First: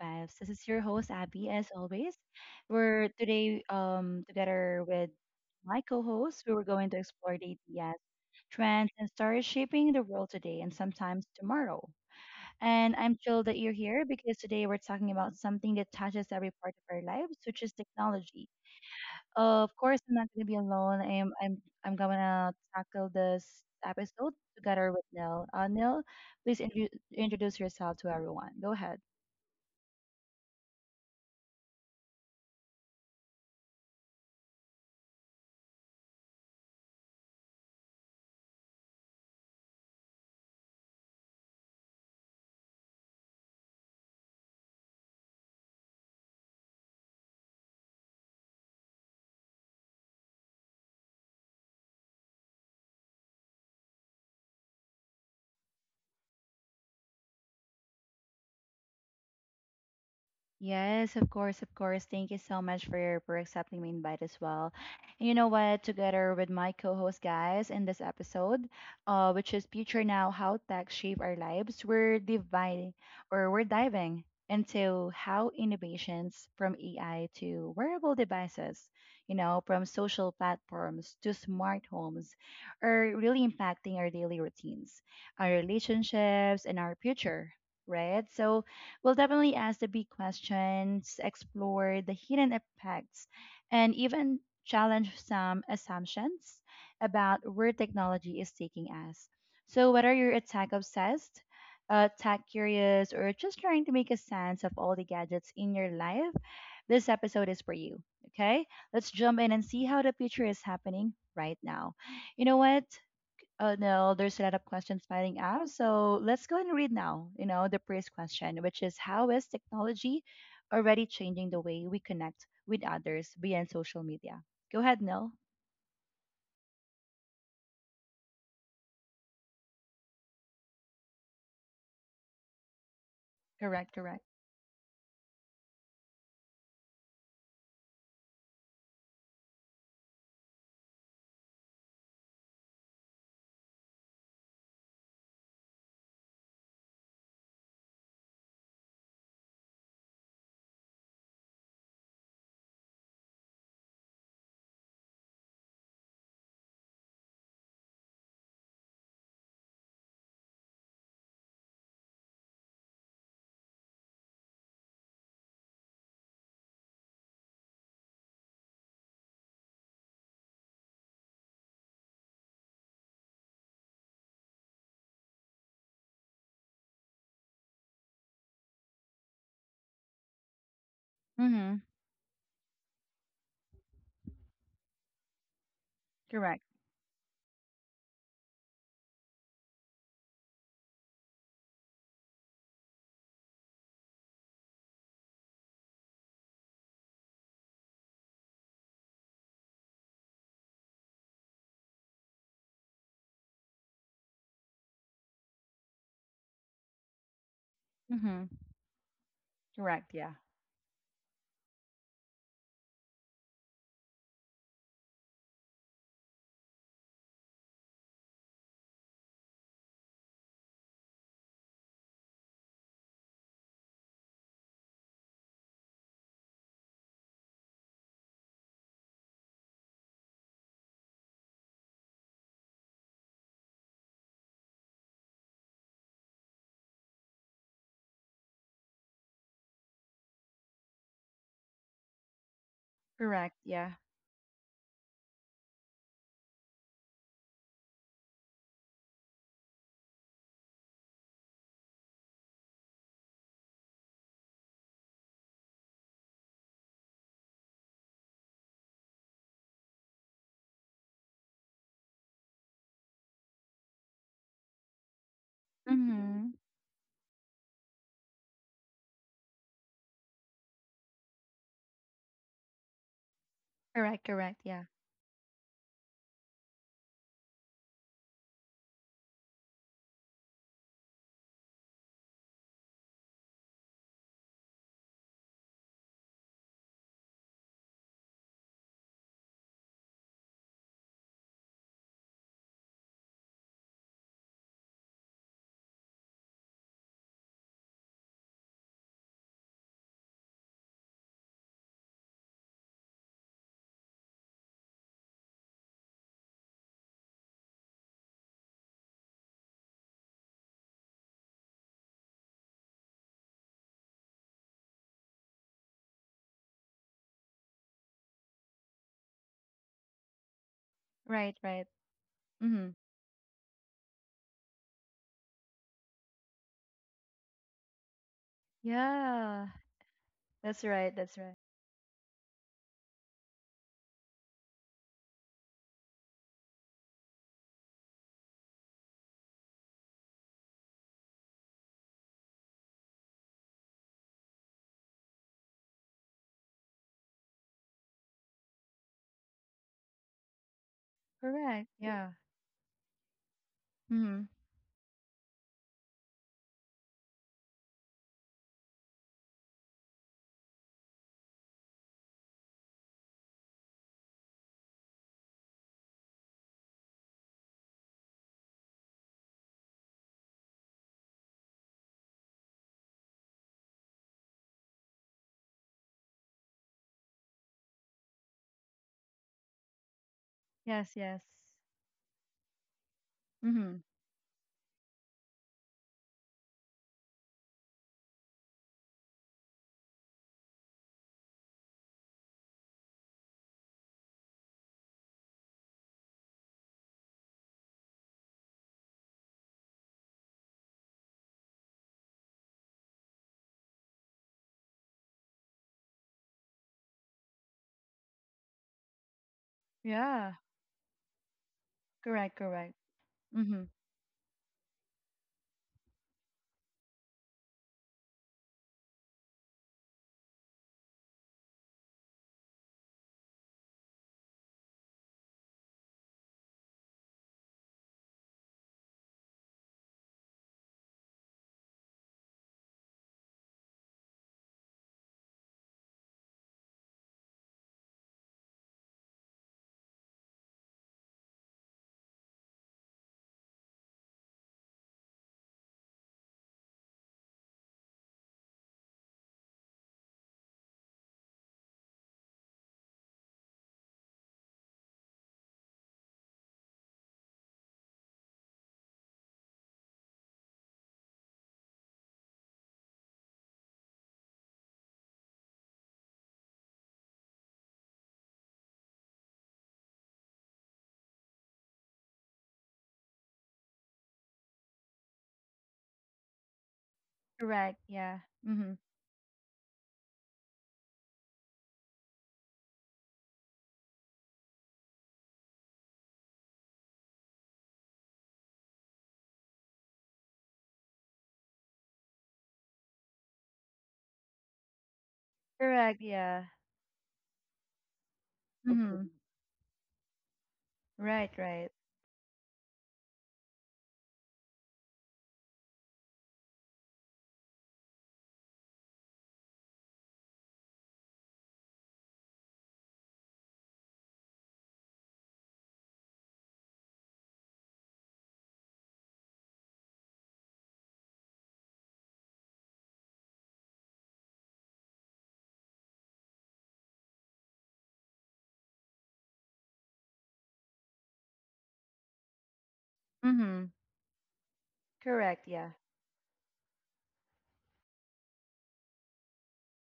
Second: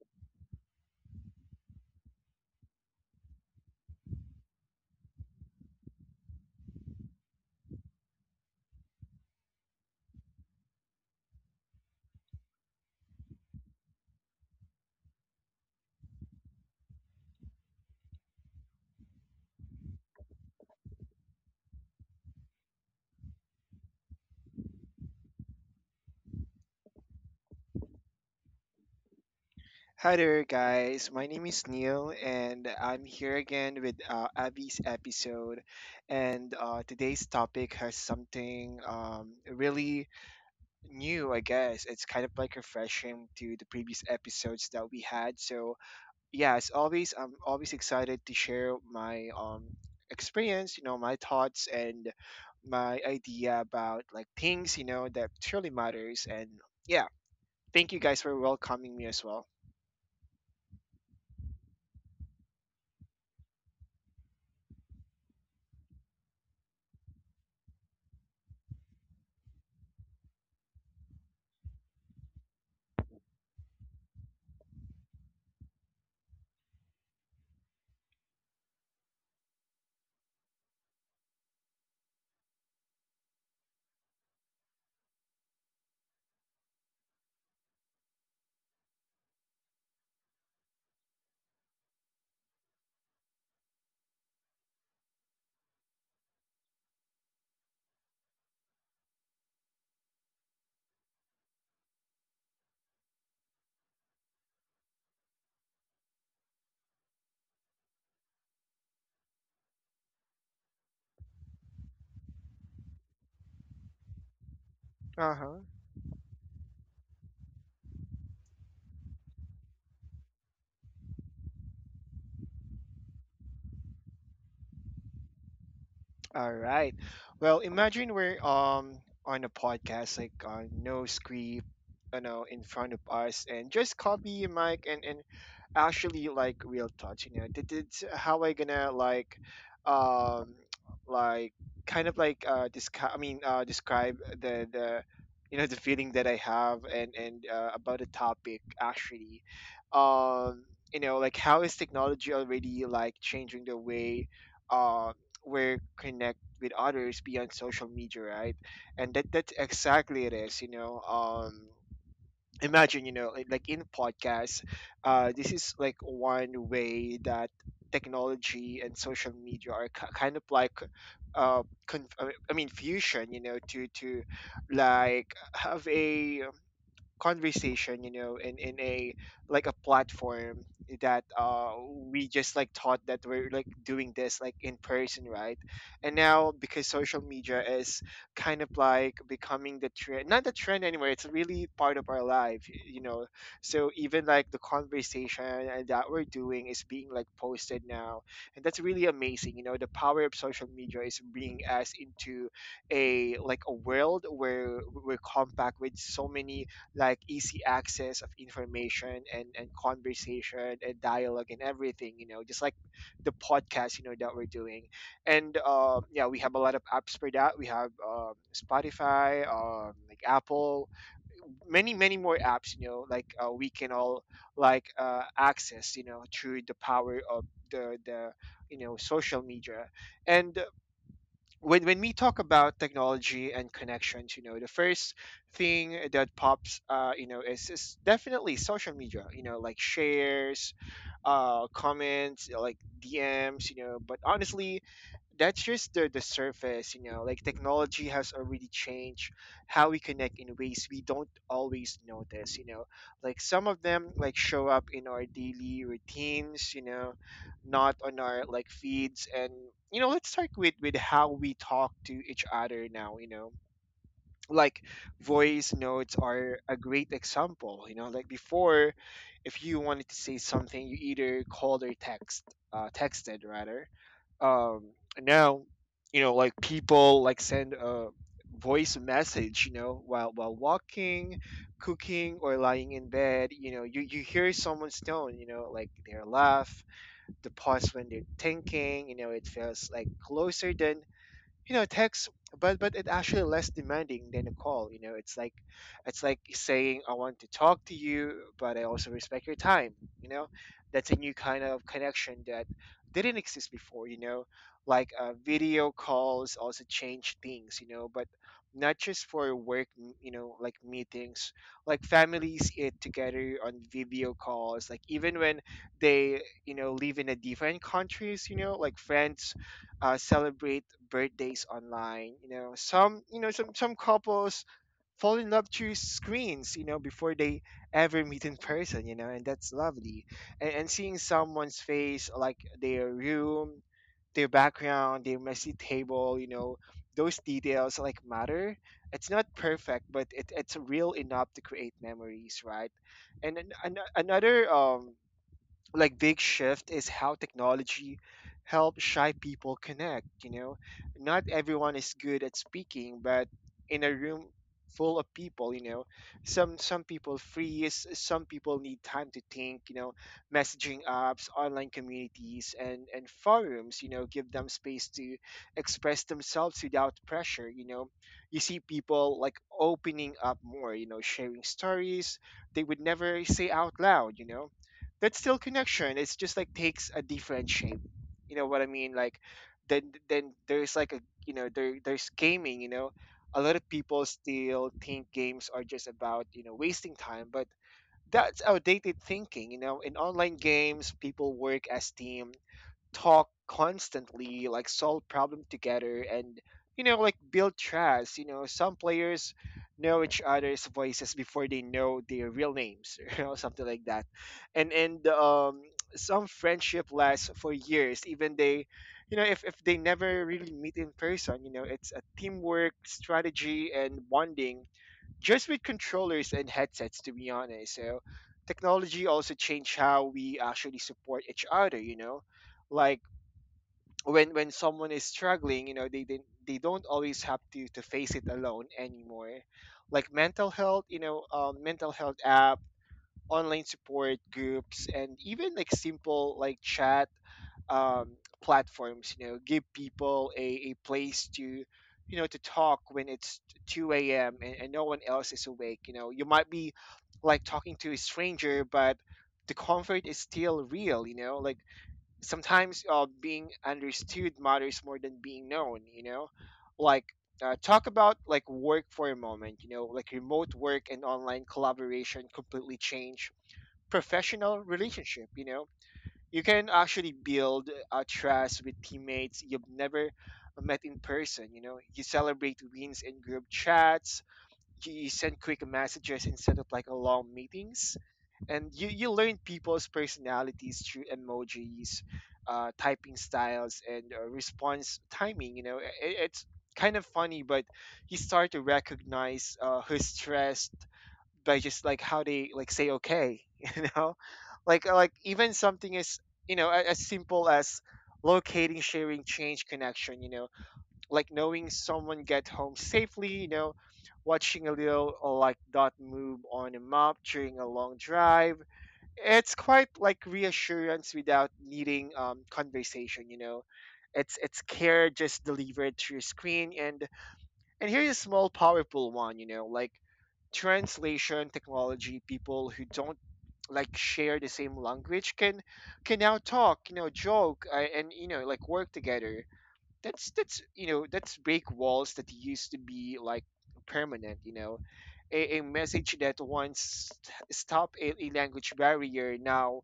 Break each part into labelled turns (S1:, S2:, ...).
S1: Vibes. This is your host, Abby, as always. We're today together with my co host. We were going to explore the ideas, trends, and stories shaping the world today and sometimes tomorrow. And I'm thrilled that you're here because today we're talking about something that touches every part of our lives, which is technology. Of course, I'm not gonna be alone. I'm gonna tackle this episode together with Nil. Nil, please introduce yourself to everyone. Go ahead.
S2: Hi there, guys. My name is Neil, and I'm here again with Abby's episode. And today's topic has something really new, I guess. It's kind of like refreshing to the previous episodes that we had. So, yeah, as always, I'm always excited to share my experience, you know, my thoughts and my idea about like things, you know, that truly matters. And yeah, thank you guys for welcoming me as well.
S1: Yes, of course, of course. Thank you so much for accepting my invite as well. And you know what? Together with my co-host guys in this episode, which is Future Now: How Tech Shape Our Lives, we're dividing or we're diving into how innovations from AI to wearable devices, you know, from social platforms to smart homes, are really impacting our daily routines, our relationships, and our future. Right. So we'll definitely ask the big questions, explore the hidden effects, and even challenge some assumptions about where technology is taking us. So, whether you're a tech obsessed, tech curious, or just trying to make a sense of all the gadgets in your life, this episode is for you. Okay, let's jump in and see how the future is happening right now. You know what? Oh no, there's a lot of questions
S2: Uh
S1: piling
S2: huh.
S1: up. So let's go and read now, you know, the first question, which is how is technology already changing the way we connect with others beyond social media? Go ahead, Nil.
S2: All right. Well, imagine we're on a podcast, like no script, you know, in front of us, and
S1: Correct,
S2: just
S1: correct.
S2: copy a mic and actually like real touch. You know, that is how I gonna um, like kind of like describe. I mean, describe the you know the feeling that I have and about the topic actually, um. You know, like how is technology already like changing the way uh, we're connect with others beyond social media, right? And that's exactly it is. You know, imagine you know like in podcasts, this is like one way that technology and social media are ki kind of like I mean fusion. You know, to like have a conversation you know in a like a platform that
S1: Mm-hmm.
S2: we just like thought that we're like doing this like in person, right? And now
S1: Correct.
S2: because social media is kind of like becoming the trend, not the trend anymore, it's really part of our life, you know. So even like the conversation and that we're doing is being like posted now, and that's really amazing. You know, the power of social media is bringing us into a like a world where we're compact with so many like easy access of
S1: Mm-hmm.
S2: information and
S1: Correct, yeah.
S2: conversation and dialogue and everything, you know, just like the podcast you know that we're doing. And um, yeah, we have a lot of apps for that. We have Spotify, um, like Apple, many many more apps, you know, like we can all like access, you know, through the power of the you know social media. And when we talk about technology and connections, you know, the first thing that pops, you know, is definitely social media. You know, like shares, comments, like
S1: Correct,
S2: DMs. You
S1: yeah.
S2: know, but honestly, that's just the surface. You know, like technology has already changed how we connect in ways we don't always notice, you know, like some of them like show up in our daily routines, you know, not on our like feeds. And you know, let's start with how we talk to each other now, you know. Like voice notes
S1: Mm-hmm.
S2: are a great example, you know. Like before, if you wanted to say something you either called or text, texted rather.
S1: Correct, correct,
S2: um
S1: yeah.
S2: now, you know, like people like send a voice message, you know, while walking, cooking, or lying in bed. You know, you hear someone's tone, you know, like their laugh, the pause when they're thinking. You know, it feels like closer than you know text, but it's actually less demanding than a call. You know, it's like saying, I want to talk to you, but I also respect your time. You know, that's a new kind of connection that didn't exist before. You know, like video calls also change things, you know, but not just for work, you know, like meetings. Like families eat together on video calls, like even when they, you know, live in a different countries. You know, like friends celebrate
S1: Right,
S2: birthdays
S1: right.
S2: online. You know,
S1: Mm-hmm.
S2: some, you know, some couples fall in love through screens. You know, before they ever meet in person. You know, and
S1: Yeah.
S2: that's lovely.
S1: That's
S2: And seeing
S1: right, that's right.
S2: someone's face, like their room, their background, their messy table. You know, those details like matter. It's not perfect, but it's real enough to create memories, right? And another like big shift is how technology helps shy people connect. You know, not
S1: Correct,
S2: everyone is
S1: yeah.
S2: good at speaking, but in a room
S1: Mm-hmm.
S2: full of people, you know, some people freeze, some people need time to think. You know, messaging apps, online communities, and forums, you know, give them space to express themselves without pressure. You know, you see people like opening up more, you know, sharing stories they would never say out loud. You know, that's still connection. It's just like takes a different shape. You know what I mean? Like then there's like
S1: Yes,
S2: a
S1: yes.
S2: you know there there's gaming. You know, a lot of
S1: Mm-hmm.
S2: people still think games are just about you know wasting time, but that's outdated thinking. You know, in online games, people work as team, talk constantly, like solve problem together, and you know, like build trust. You know, some players know each other's voices before they know their real names, you know, something like that. And some friendship lasts for years, even they, you know, if they never
S1: Yeah.
S2: really meet in person. You know, it's a
S1: Correct,
S2: teamwork,
S1: correct. Mm-hmm.
S2: strategy, and bonding just with controllers and headsets. To be honest, so technology also changed how we actually support each other. You know, like when someone is struggling, you know, they didn't, they don't always have to face it alone anymore. Like mental health, you know, mental health app, online support groups, and even like simple like chat um, platforms, you know, give people a place to you know to talk when it's 2 a.m. And no one else is awake. You know, you might be like talking to a stranger, but the comfort is still real. You know, like sometimes being understood matters more than being known. You know, like talk about like work for a moment. You know, like remote work and online collaboration completely change professional relationship. You know, you can actually build a trust with teammates you've never met in person. You know, you celebrate wins in group chats, you send quick messages instead of like a long
S1: Correct,
S2: meetings,
S1: yeah.
S2: and
S1: Mm-hmm.
S2: you learn people's personalities through emojis, typing styles, and response timing. You know, it's kind of funny, but you start to recognize who's stressed by just like how they like say okay, you know, like even something
S1: Correct,
S2: as
S1: yeah.
S2: you know as simple as locating
S1: Mm-hmm. Mhm.
S2: sharing change connection. You know, like
S1: Right,
S2: knowing
S1: right.
S2: someone get home safely, you know, watching a little like dot move on a map during a long drive. It's quite like reassurance without needing conversation, you know. It's care just delivered to your screen. And here's a small powerful one, you know, like translation technology. People who don't like share the same language can now talk, you know, joke, and you know like work together. That's you know that's break walls that used to be like
S1: Mhm.
S2: permanent. You know,
S1: Correct,
S2: a
S1: yeah.
S2: message that once stopped a language barrier now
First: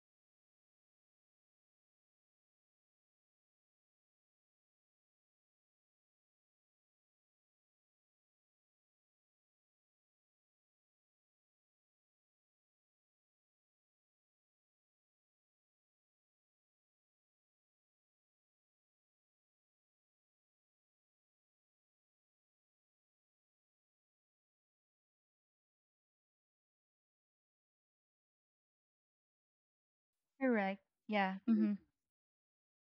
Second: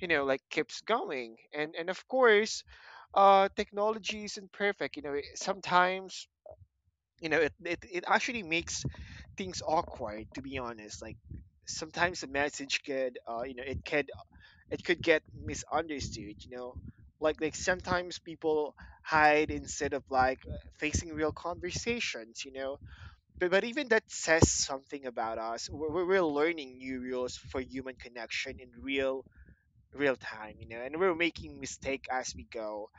S2: you know like keeps going. And of course, technology isn't perfect. You know, sometimes, you know, it actually makes things awkward, to be honest. Like sometimes a message could you know it could get misunderstood. You know, like sometimes people hide instead of like facing real conversations. You know, but even that says something about us. We're learning new rules for human connection in real time. You
S1: Correct.
S2: know, and we're
S1: Yeah. Mm.
S2: making
S1: Mhm.
S2: mistake as we go.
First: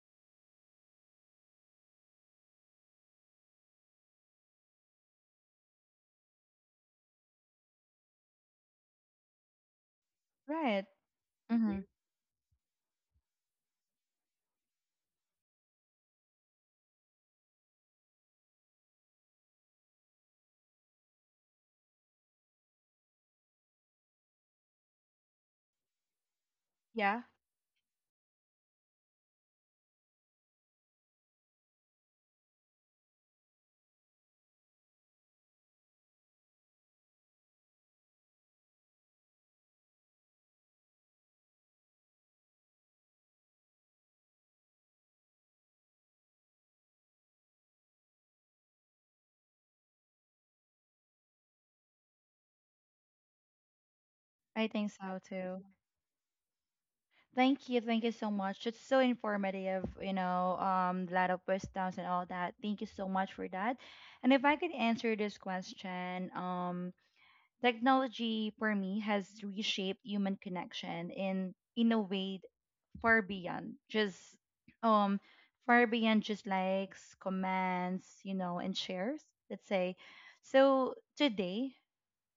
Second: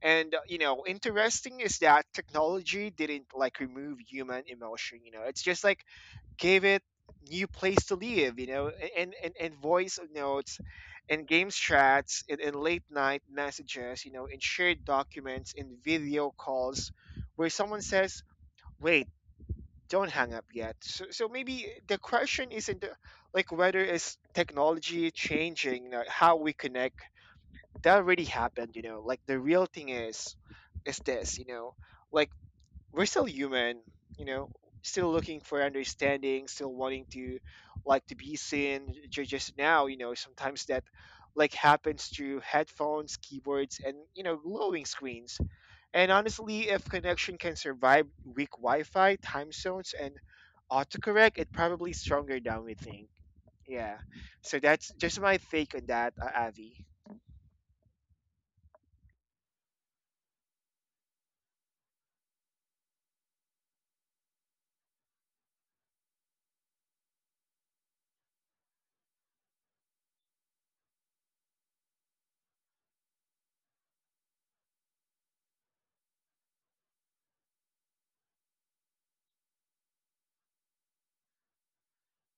S2: And you know interesting is that technology didn't like remove human emotion. You know, it's just like gave it new place to live. You know, and voice notes
S1: Right.
S2: and game
S1: Mhm.
S2: chats and late night messages, you know, and shared documents and video calls where someone says, wait, don't hang up yet. So, so maybe the question isn't like whether is technology changing how we connect.
S1: Yeah.
S2: That already happened, you know. Like the real thing is this, you know, like we're still human, you know, still looking for understanding, still wanting to like to be seen. Just now, you know, sometimes that like happens through headphones, keyboards, and you know, glowing screens. And honestly, if connection can survive weak Wi-Fi, time zones, and autocorrect, it probably stronger than we think. Yeah. So
S1: I think
S2: that's
S1: so
S2: just my
S1: too.
S2: take on that, Avi.
S1: Thank you. Thank you so much. It's so informative, you know, a lot of wisdoms and all that. Thank you so much for that. And if I could answer this question, technology for me has reshaped human connection in a way far beyond just um far beyond just likes, comments, you know, and shares, let's say. So today,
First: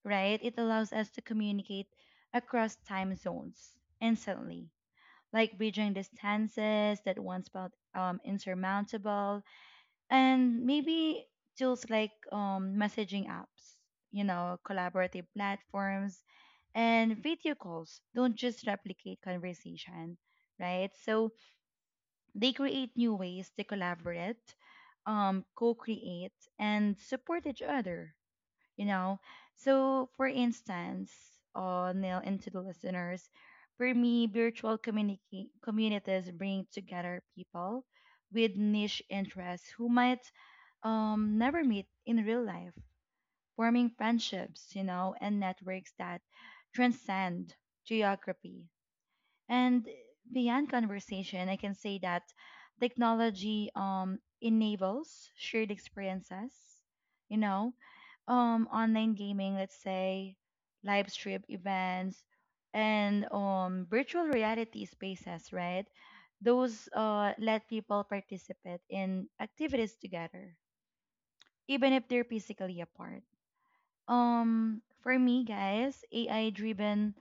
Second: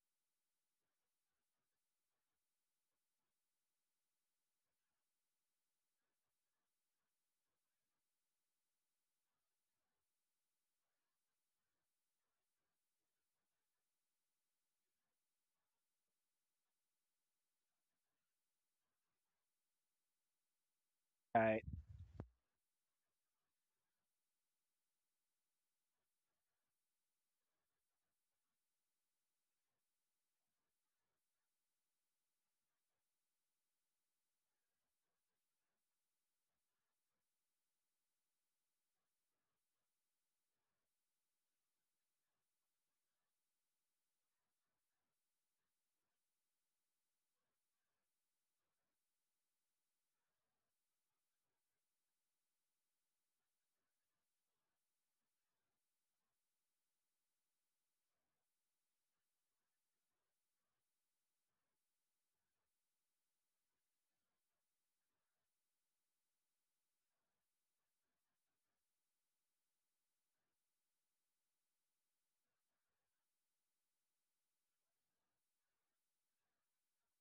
S1: right, it allows us to communicate across time zones instantly, like bridging distances that once felt insurmountable, and maybe tools like messaging apps, you know, collaborative platforms, and video calls don't just replicate conversation, right? So
S2: Right,
S1: they create new ways to collaborate, co-create, and support each other. You know, so for instance, Neil and to the listeners, for me, virtual community communities bring together people with niche interests who might never meet in real life, forming friendships, you know, and networks that transcend geography. And beyond conversation, I can say that technology enables shared experiences, you know, online gaming, let's say, live stream events, and virtual reality spaces, right? Those let people participate in activities together, even if they're physically apart. For me, guys, AI driven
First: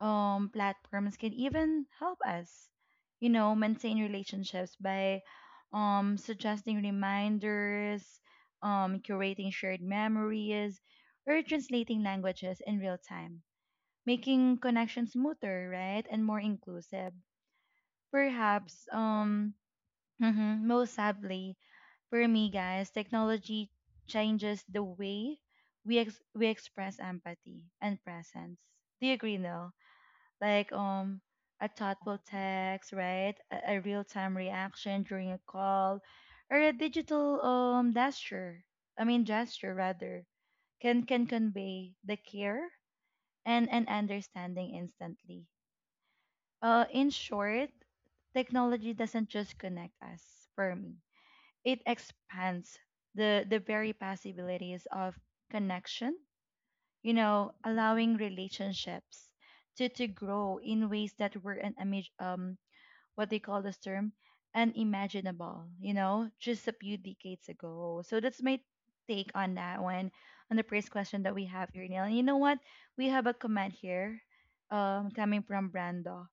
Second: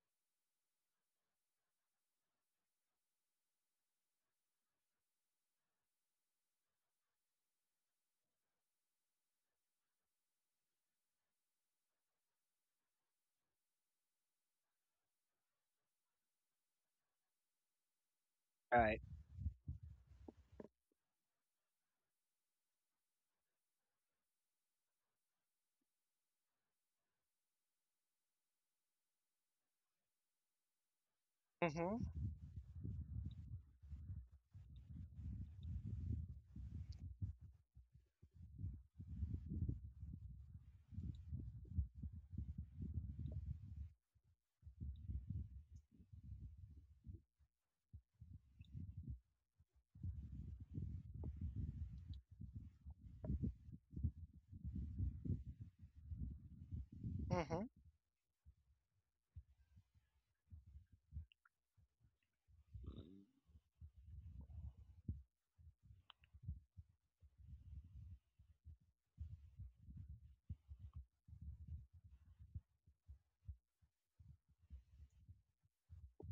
S1: platforms can even help us you know maintain relationships by suggesting reminders, curating shared memories or translating languages in real time, making connections smoother, right, and more inclusive perhaps.
S2: right.
S1: Mhm, Most sadly for me, guys, technology changes the way we express empathy and presence. Do you agree? No Like, a
S2: Mhm.
S1: thoughtful text, right? A real-time reaction during a call, or a digital gesture. I mean gesture rather, can convey the care and understanding instantly. In short, technology doesn't just connect us. For me, it expands the very possibilities of connection. You know,
S2: Mhm.
S1: allowing relationships to grow in ways that were an image
S2: Mm.
S1: what they call this term, unimaginable, you know, just a few decades ago. So that's my take on that one, on the first question that we have here, Neil. And you know what? We have a comment here coming from Brando.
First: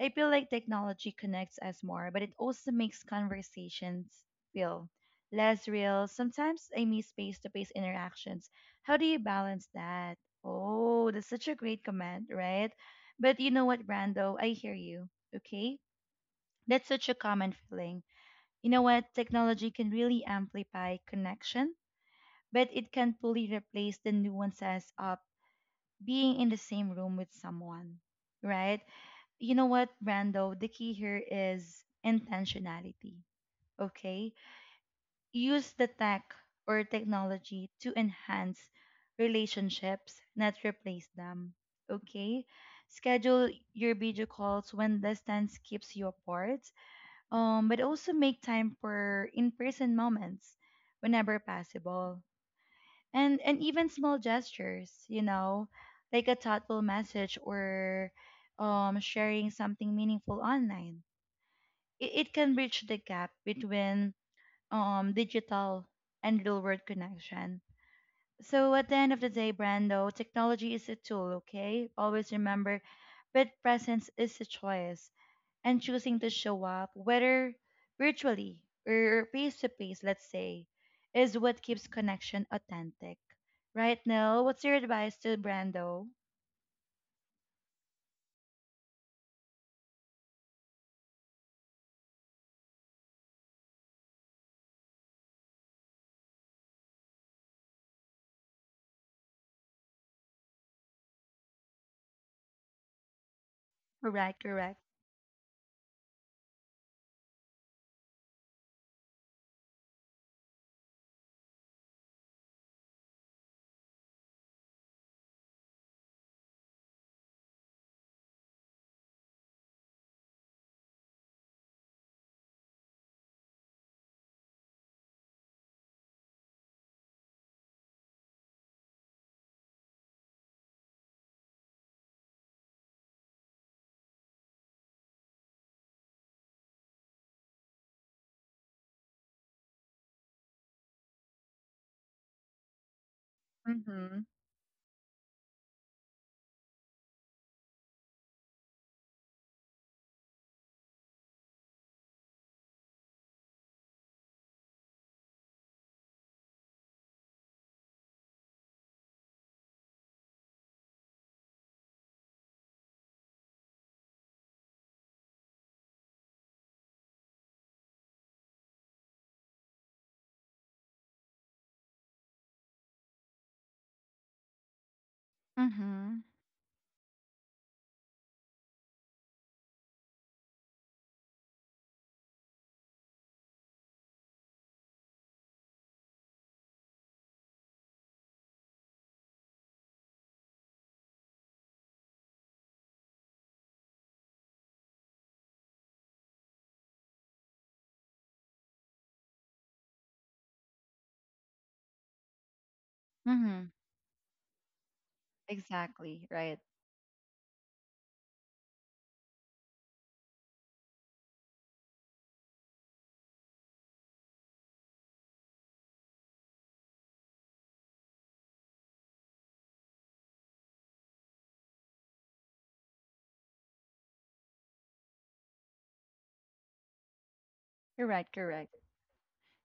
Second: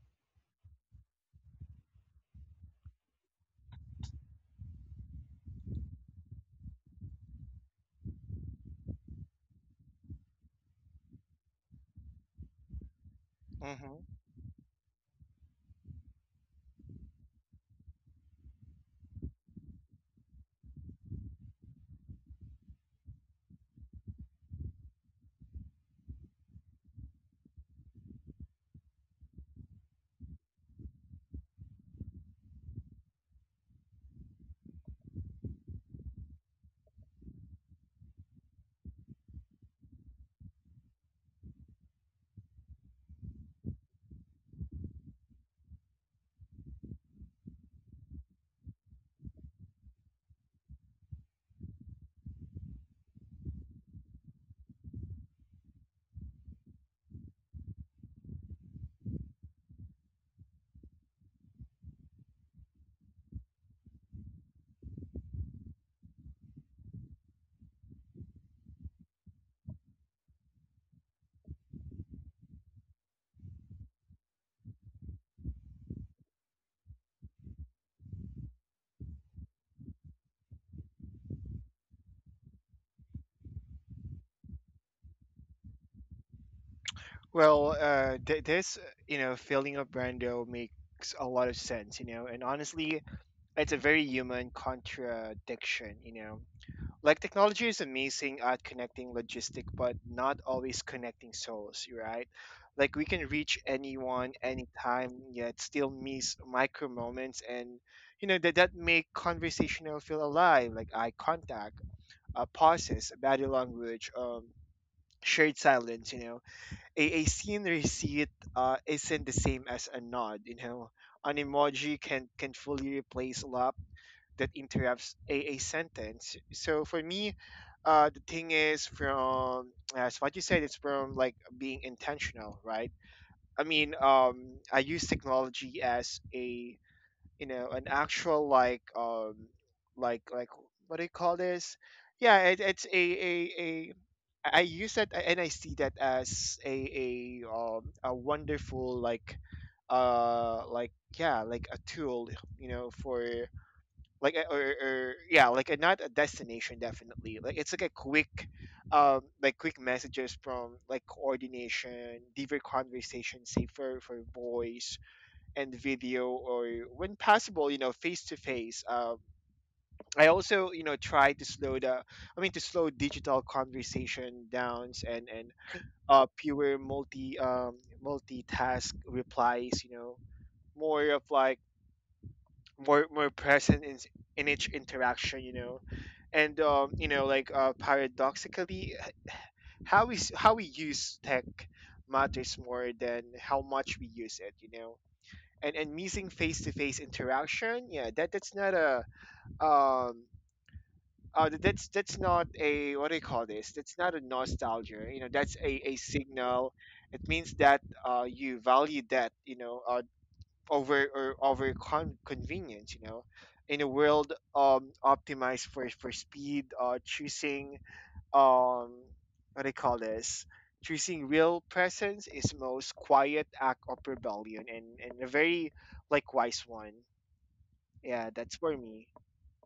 S1: I feel like technology connects us more, but it also makes conversations feel less real. Sometimes I miss face to face interactions. How do you balance that? Oh, that's such a great comment, right? But you know what,
S2: Mhm.
S1: Brando? I hear you. Okay, that's such a common feeling. You know what? Technology can really amplify connection, but it can't fully replace the nuances of being in the same room with someone, right? You know what, Brando? The key here is intentionality, okay? Use the tech or technology to enhance relationships, not replace them, okay? Schedule your video calls when distance keeps you apart, but also make time for in-person moments whenever possible. And even small gestures, you know, like a thoughtful message or sharing something meaningful online. It can bridge the gap between digital and real-world connection. So at the end of the day, Brando, technology is a tool, okay? Always remember, but presence is a choice, and choosing to show up, whether virtually or face to face, let's say, is what keeps connection authentic. Right now, what's your advice to Brando?
S2: Well, this, you know, feeling of Brando makes a lot of sense, you know, and honestly, it's a very human contradiction, you know. Like, technology is amazing at connecting logistic, but not always connecting souls, right? Like, we can reach anyone
S1: Correct, correct.
S2: anytime, yet still miss micro moments, that make conversational feel alive, like eye contact, pauses, body language, shared silence. A seen receipt isn't the same as a nod, you know. An emoji can fully replace a lap that interrupts a sentence. So for me, the thing is from as what you said, it's from like being intentional, right? I mean, I use technology as a you know an actual like like like what do you call this? Yeah, it's a
S1: Mm-hmm.
S2: I use that and I see that as a wonderful like uh like yeah like a tool you know for like or yeah like a, not a destination definitely like it's like a quick like quick messages from like coordination deeper conversation say for voice and video or when possible you know face to face I also, you know, try to slow the, I mean, to slow digital conversation downs and and
S1: Mm-hmm.
S2: uh, pure multitask replies. You know, more of like more present in each interaction. You know, and paradoxically, how we use tech matters more than how much we use it. You know. And missing face-to-face interaction, yeah, that that's not a um that's not a what do you call
S1: Mm-hmm.
S2: this? That's not a nostalgia. You know, that's a
S1: Exactly. Right.
S2: signal. It means that you value that you know over or over convenience. You know, in a world optimized for speed, choosing um, what do you call this? Choosing real presence is most quiet act of rebellion and a very likewise one.
S1: You're right.
S2: Yeah, that's
S1: Correct.
S2: for me.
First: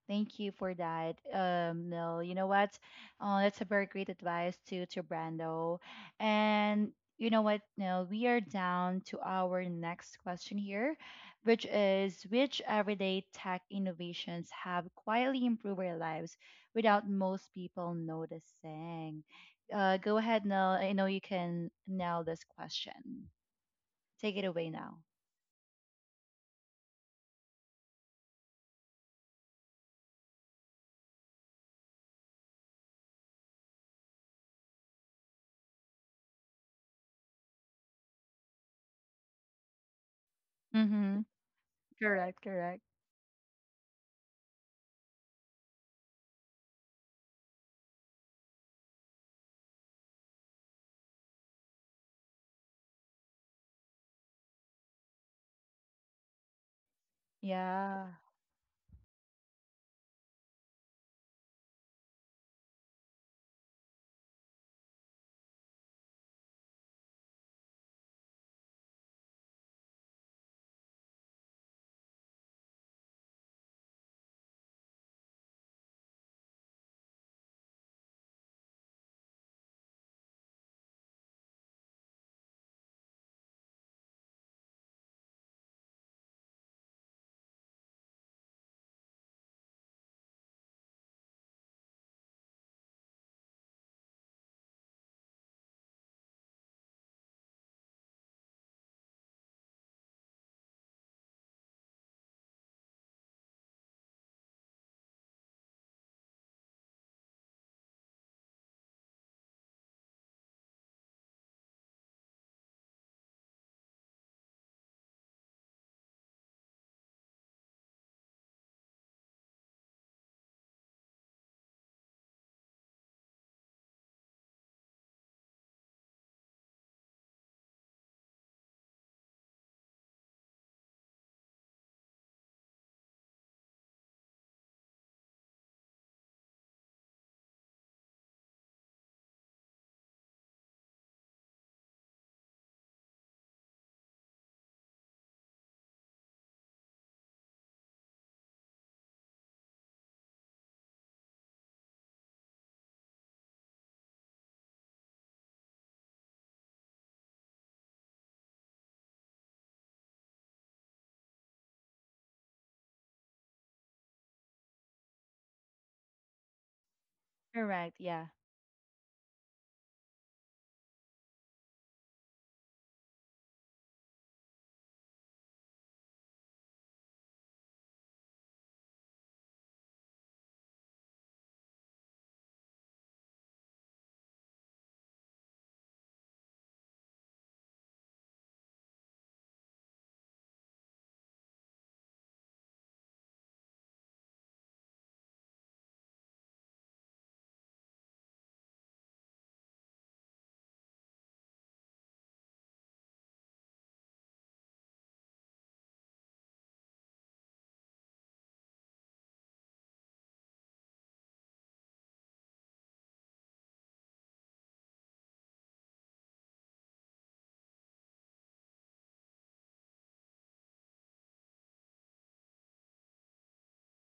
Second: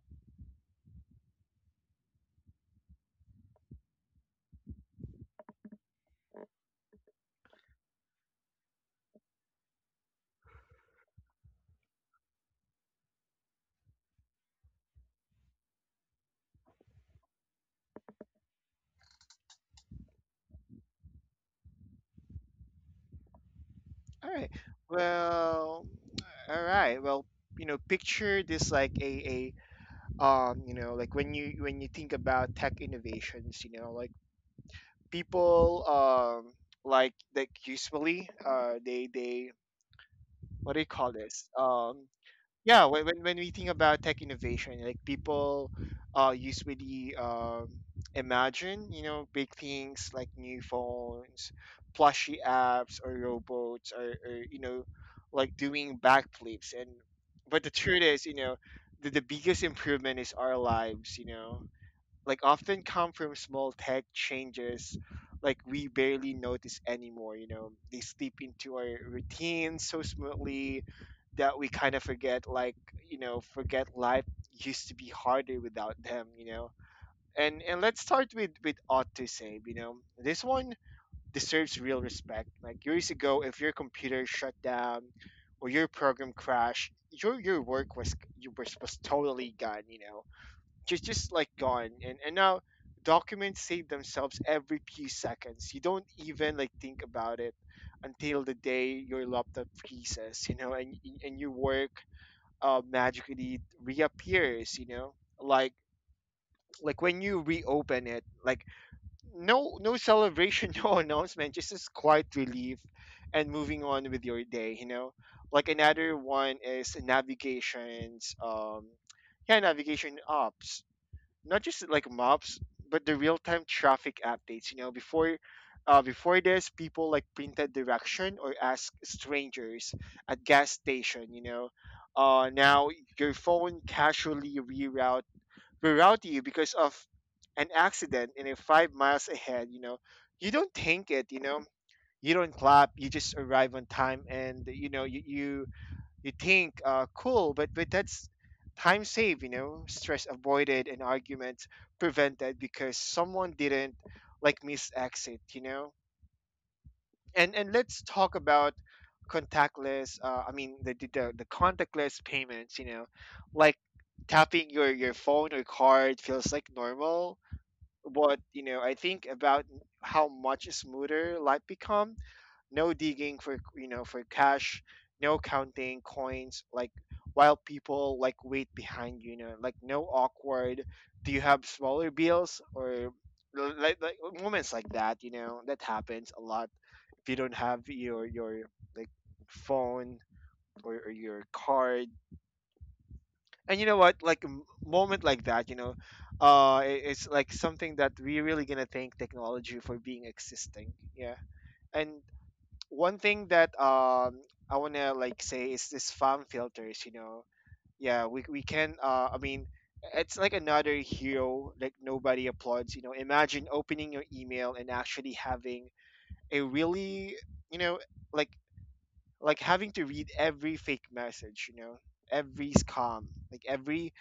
S1: Thank you for that. No, you know what? That's a very great advice to Brando. And you know what? No, we are down to our next question here, which is which everyday tech innovations have quietly improved our lives without most people noticing? Go ahead, Nell. I know you can nail this question.
S2: All
S1: Take it
S2: right.
S1: away now.
S2: Well, all right. Well, you know, picture this like a you know, like when you think about tech innovations, you know, like people usually they what do you call
S1: Mm-hmm.
S2: this?
S1: Correct, correct.
S2: Yeah when we think about tech innovation like people usually imagine you know big things like new phones plushy apps or robots or you know like doing backflips and but the truth
S1: Yeah.
S2: is you know the biggest improvement is our lives you know like often come from small tech changes like we barely notice anymore you know they sleep into our routines so smoothly that we kind of forget like you know forget life used to be harder without them you know and let's start with autosave you know this one deserves real respect like years ago if your computer shut down or your program crashed your work was was totally gone you know just like gone and now documents save themselves every few seconds you don't even like think about it until the day your laptop freezes you know and your work magically reappears you know like like when you reopen it like no no celebration no announcement just this quiet relief and moving on with your day you know like another one is navigations yeah navigation apps not just like maps, but the real time traffic updates. You know, before before this, people like printed direction or ask strangers at gas station. You know, now your phone casually reroute you because of an accident in a 5 miles ahead. You know, you don't think it. You know, you don't clap. You just arrive on time, and you know you think cool, but that's time saved, you know, stress avoided and arguments prevented because someone didn't like miss exit, you know. And let's talk about contactless. I mean the contactless payments, you know, like tapping your phone or card feels like normal.
S1: Correct. Yeah.
S2: But you know, I think about how much smoother life become no digging for you know for cash no counting coins like while people like wait behind you, you know like no awkward do you have smaller bills or like moments like that you know that happens a lot if you don't have your like phone or your card and you know what like moment like that you know it's like something that we really gonna thank technology for being existing yeah and one thing that I wanna like say is this spam filters. You know, yeah, we can. I mean, it's like another hero like nobody applauds. You know, imagine opening your email and actually having a really you know like like having to read every fake message, you know, every scam, like every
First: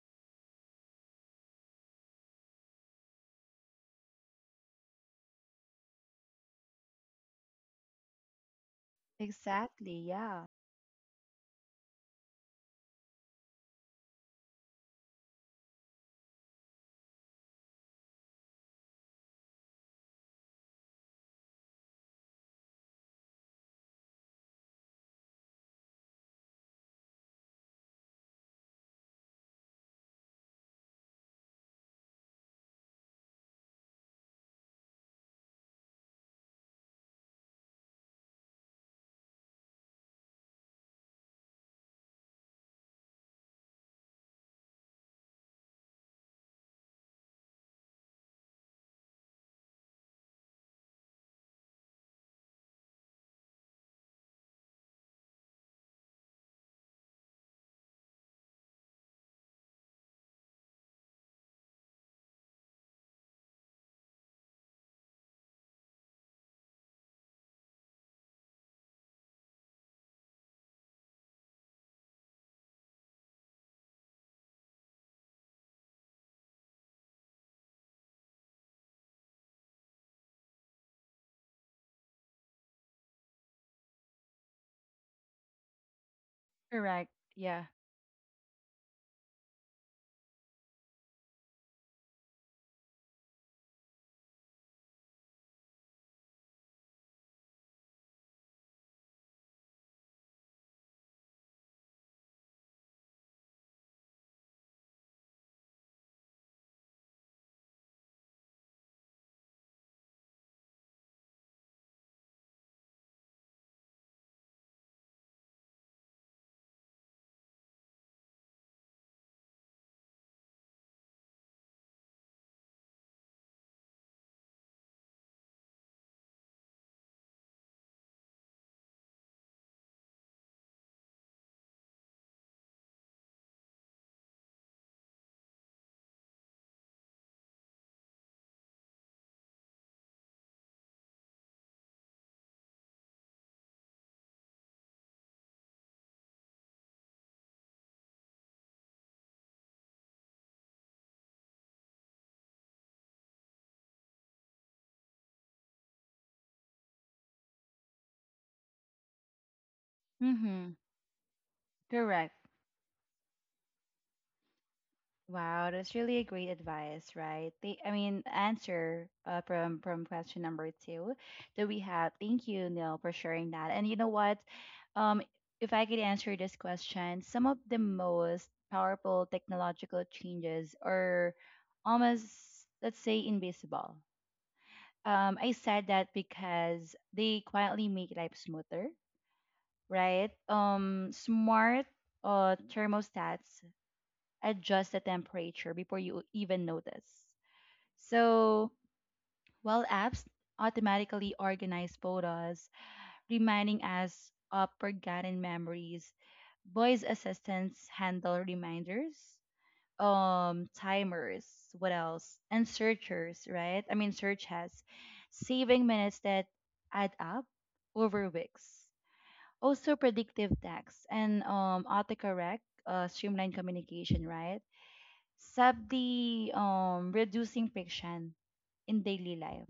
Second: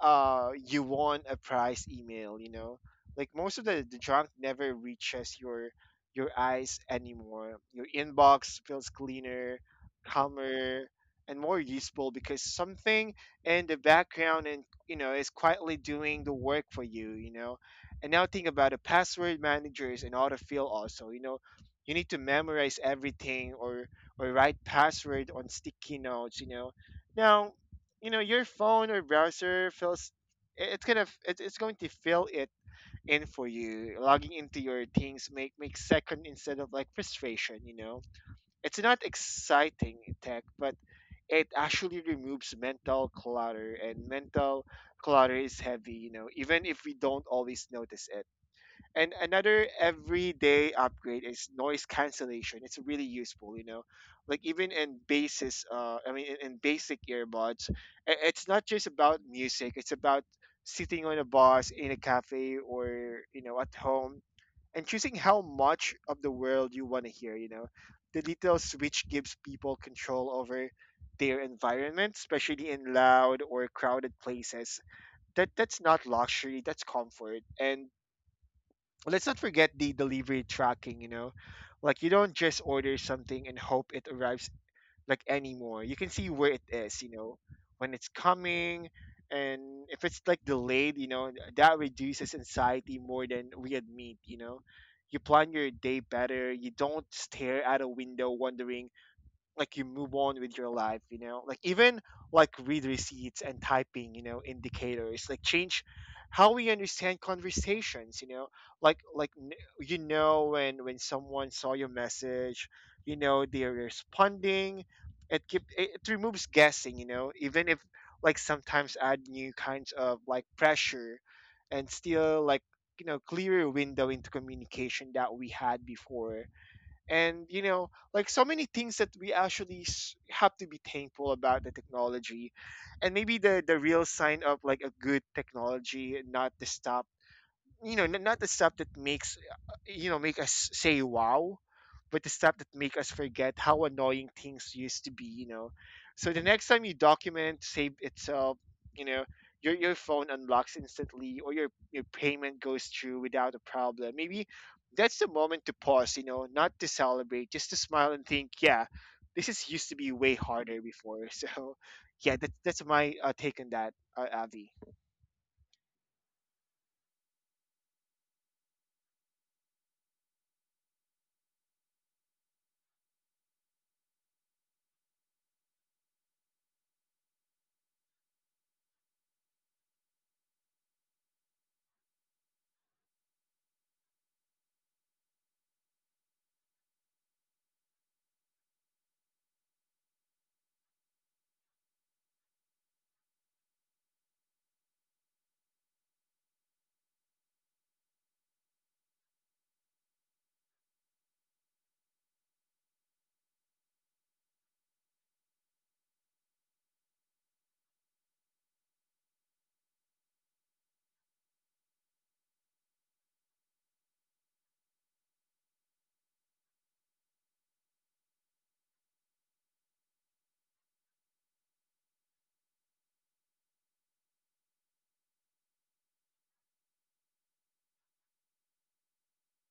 S2: you won a prize email, you know. Like most of the junk never reaches your eyes anymore. Your inbox feels cleaner,
S1: Exactly. Yeah.
S2: calmer, and more useful because something in the background and you know is quietly doing the work for you, you know. And now think about the password managers and autofill also, you know. You need to memorize everything or write password on sticky notes, you know. Now, you know, your phone or browser fills it's going to fill it in for you. Logging into your things make second instead of like frustration, you know. It's not exciting tech, but it actually removes mental clutter and mental clutter is heavy, you know, even if we don't always notice it. And another everyday upgrade is noise cancellation. It's really useful, you know. Like even in I mean, in basic earbuds, it's not just about music. It's about sitting on a bus in a cafe or you know at home and choosing how much of the world you want to hear. You know, the little switch gives people control over their environment, especially in loud or crowded places. That that's not luxury. That's comfort and let's not forget the delivery tracking, you know? Like you don't just order something and hope it arrives like anymore. You can see where it is, you
S1: Correct.
S2: know,
S1: Yeah.
S2: when it's coming and if it's like delayed, you know, that reduces anxiety more than we admit, you know. You plan your day better, you don't stare at a window wondering like you move on with your life you know like even like read receipts and typing you know indicators like change how we understand conversations you know like you know when someone saw your message you know they're responding it it removes guessing you know even if like sometimes add new kinds of like pressure and still like you know clearer window into communication that we had before and you know like so many things that we actually have to be thankful about the technology and maybe the real sign of like a good technology not the stop you know not the stuff that makes you know make us say wow but the stuff that make us forget how annoying things used to be you know so the next time you document save itself you know your phone unlocks instantly or your payment goes through without a problem maybe that's the moment to pause you know not to celebrate just to smile and think yeah this is used to be way
S1: Mm-hmm.
S2: harder before so
S1: Correct.
S2: yeah that's my take on that avi.
S1: Wow, that's really a great advice, right? The, I mean, answer from question number two that we have. Thank you, Neil, for sharing that. And you know what? Um, if I could answer this question, some of the most powerful technological changes are almost, let's say, invisible. I said that because they quietly make life smoother, right? Smart thermostats adjust the temperature before you even notice. So, while apps automatically organize photos, reminding us of forgotten memories, voice assistants handle reminders, timers, what else, and searchers, right? I mean, search has saving minutes that add up over weeks. Also, predictive text and autocorrect, streamline communication, right? Solve the reducing friction in daily life.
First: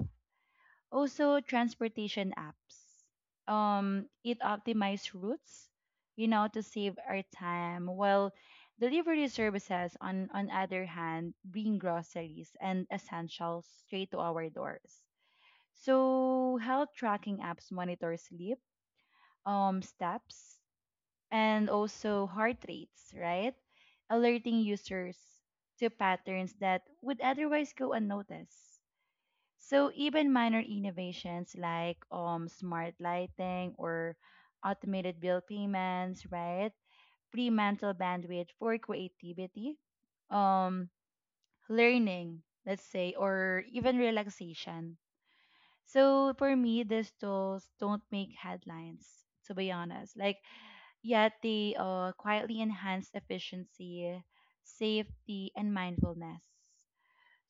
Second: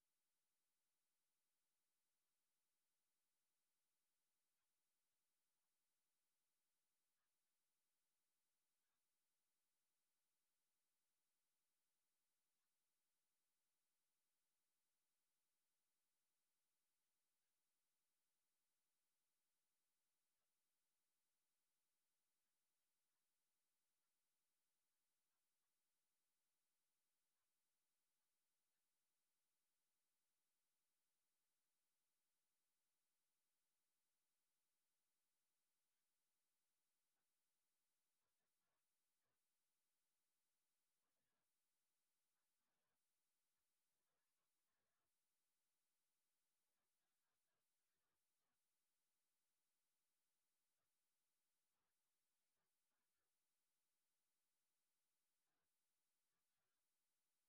S1: Also, transportation apps. It optimizes routes, you know, to save our time. While delivery services, on other hand, bring groceries and essentials straight to our doors. So, health tracking apps monitor sleep, steps, and also heart rates, right? Alerting users to patterns that would otherwise go unnoticed. So even minor innovations like smart lighting or automated bill payments, right? Pre-mental bandwidth for creativity, um learning, let's say, or even relaxation. So for me, these tools don't make headlines, to be honest. Like yet they quietly enhance efficiency, safety, and mindfulness.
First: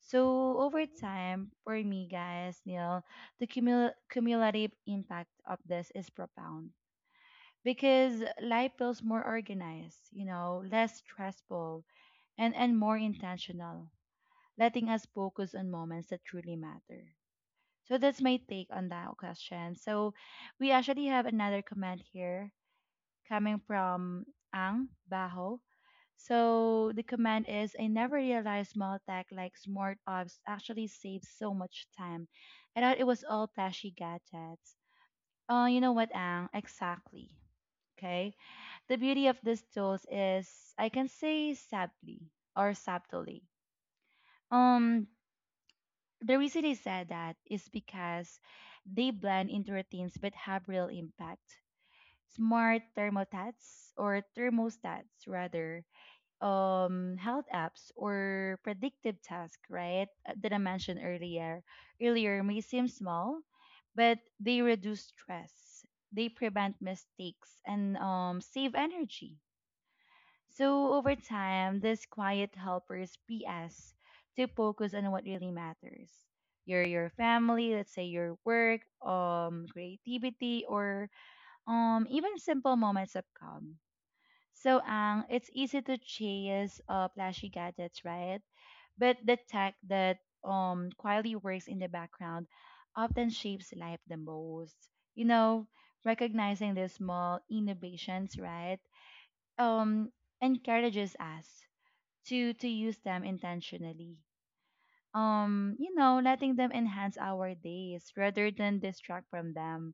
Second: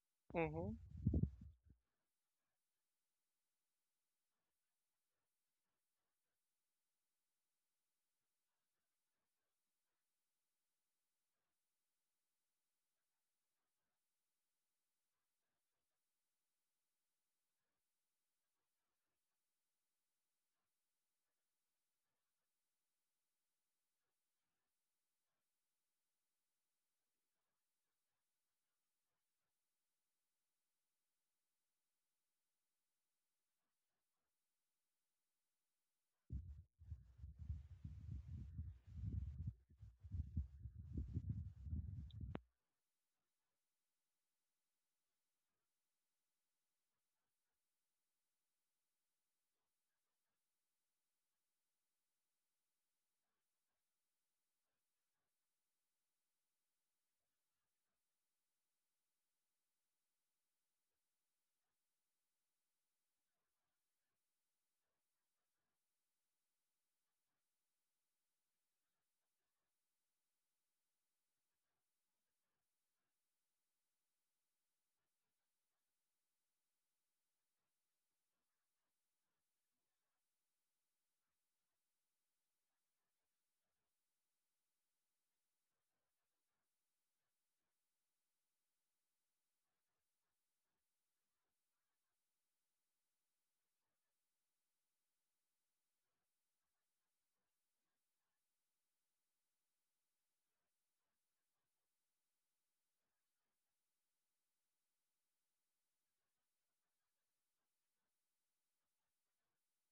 S1: So
S2: Mm-hmm.
S1: over time, for me guys, Neil, the cumulative impact of this is profound because life feels more organized, you know, less stressful and more intentional, letting us focus on moments that truly matter. So that's my take on that question. So we actually have another comment here coming from Ang Baho. So the command is I never realized small tech like smart ops actually saves so much time. I thought it was all flashy gadgets. Oh, you know what, Ang? Exactly. Okay. The beauty of these tools is I can say sadly or subtly. Um, the reason I said that is because they blend into routines but have real impact. Smart thermostats or thermostats rather, health apps or predictive tasks, right? That I mentioned earlier. Earlier may seem small, but they reduce stress, they prevent mistakes, and save energy. So over time, these quiet helpers PS to focus on what really matters. Your family, let's say your work, creativity, or even simple moments of calm. So, Ang, it's easy to chase flashy gadgets, right? But the tech that quietly works in the background often shapes life the most. You know, recognizing the small innovations, right? Um, Encourages us to use them intentionally. You know, letting them enhance our days rather than distract from them.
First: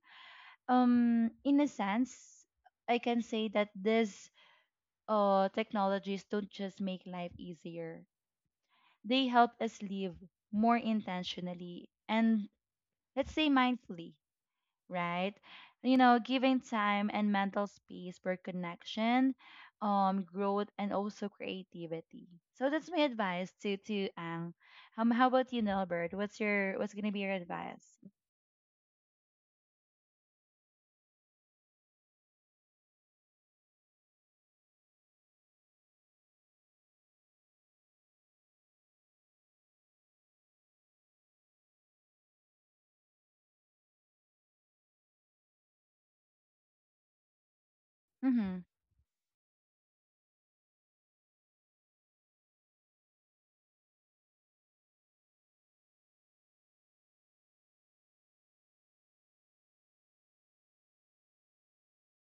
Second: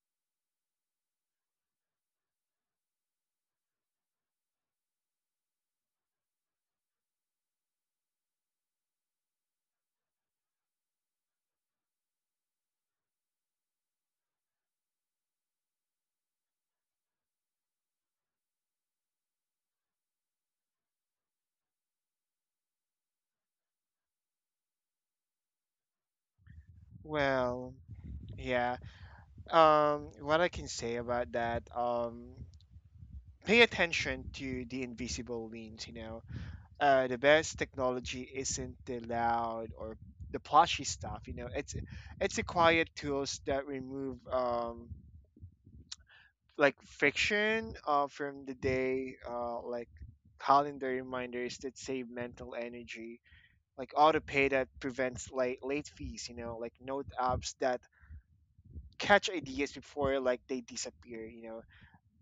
S1: In a sense, I can say that this technologies don't just make life easier, they help us live more intentionally and, let's say, mindfully, right? You know, giving time and mental space for connection, growth, and also creativity. So that's my advice to Ang. How about you, Nelbert? What's your what's gonna be your
S2: Well,
S1: advice?
S2: yeah. What I can say about that, pay attention to the invisible means, you know. The best technology isn't the loud or the plushy stuff, you know. It's the quiet tools that remove like friction from the
S1: Mm-hmm.
S2: day, like calendar reminders that save mental energy, like autopay that prevents late fees, you know, like note apps that catch ideas before like they disappear, you know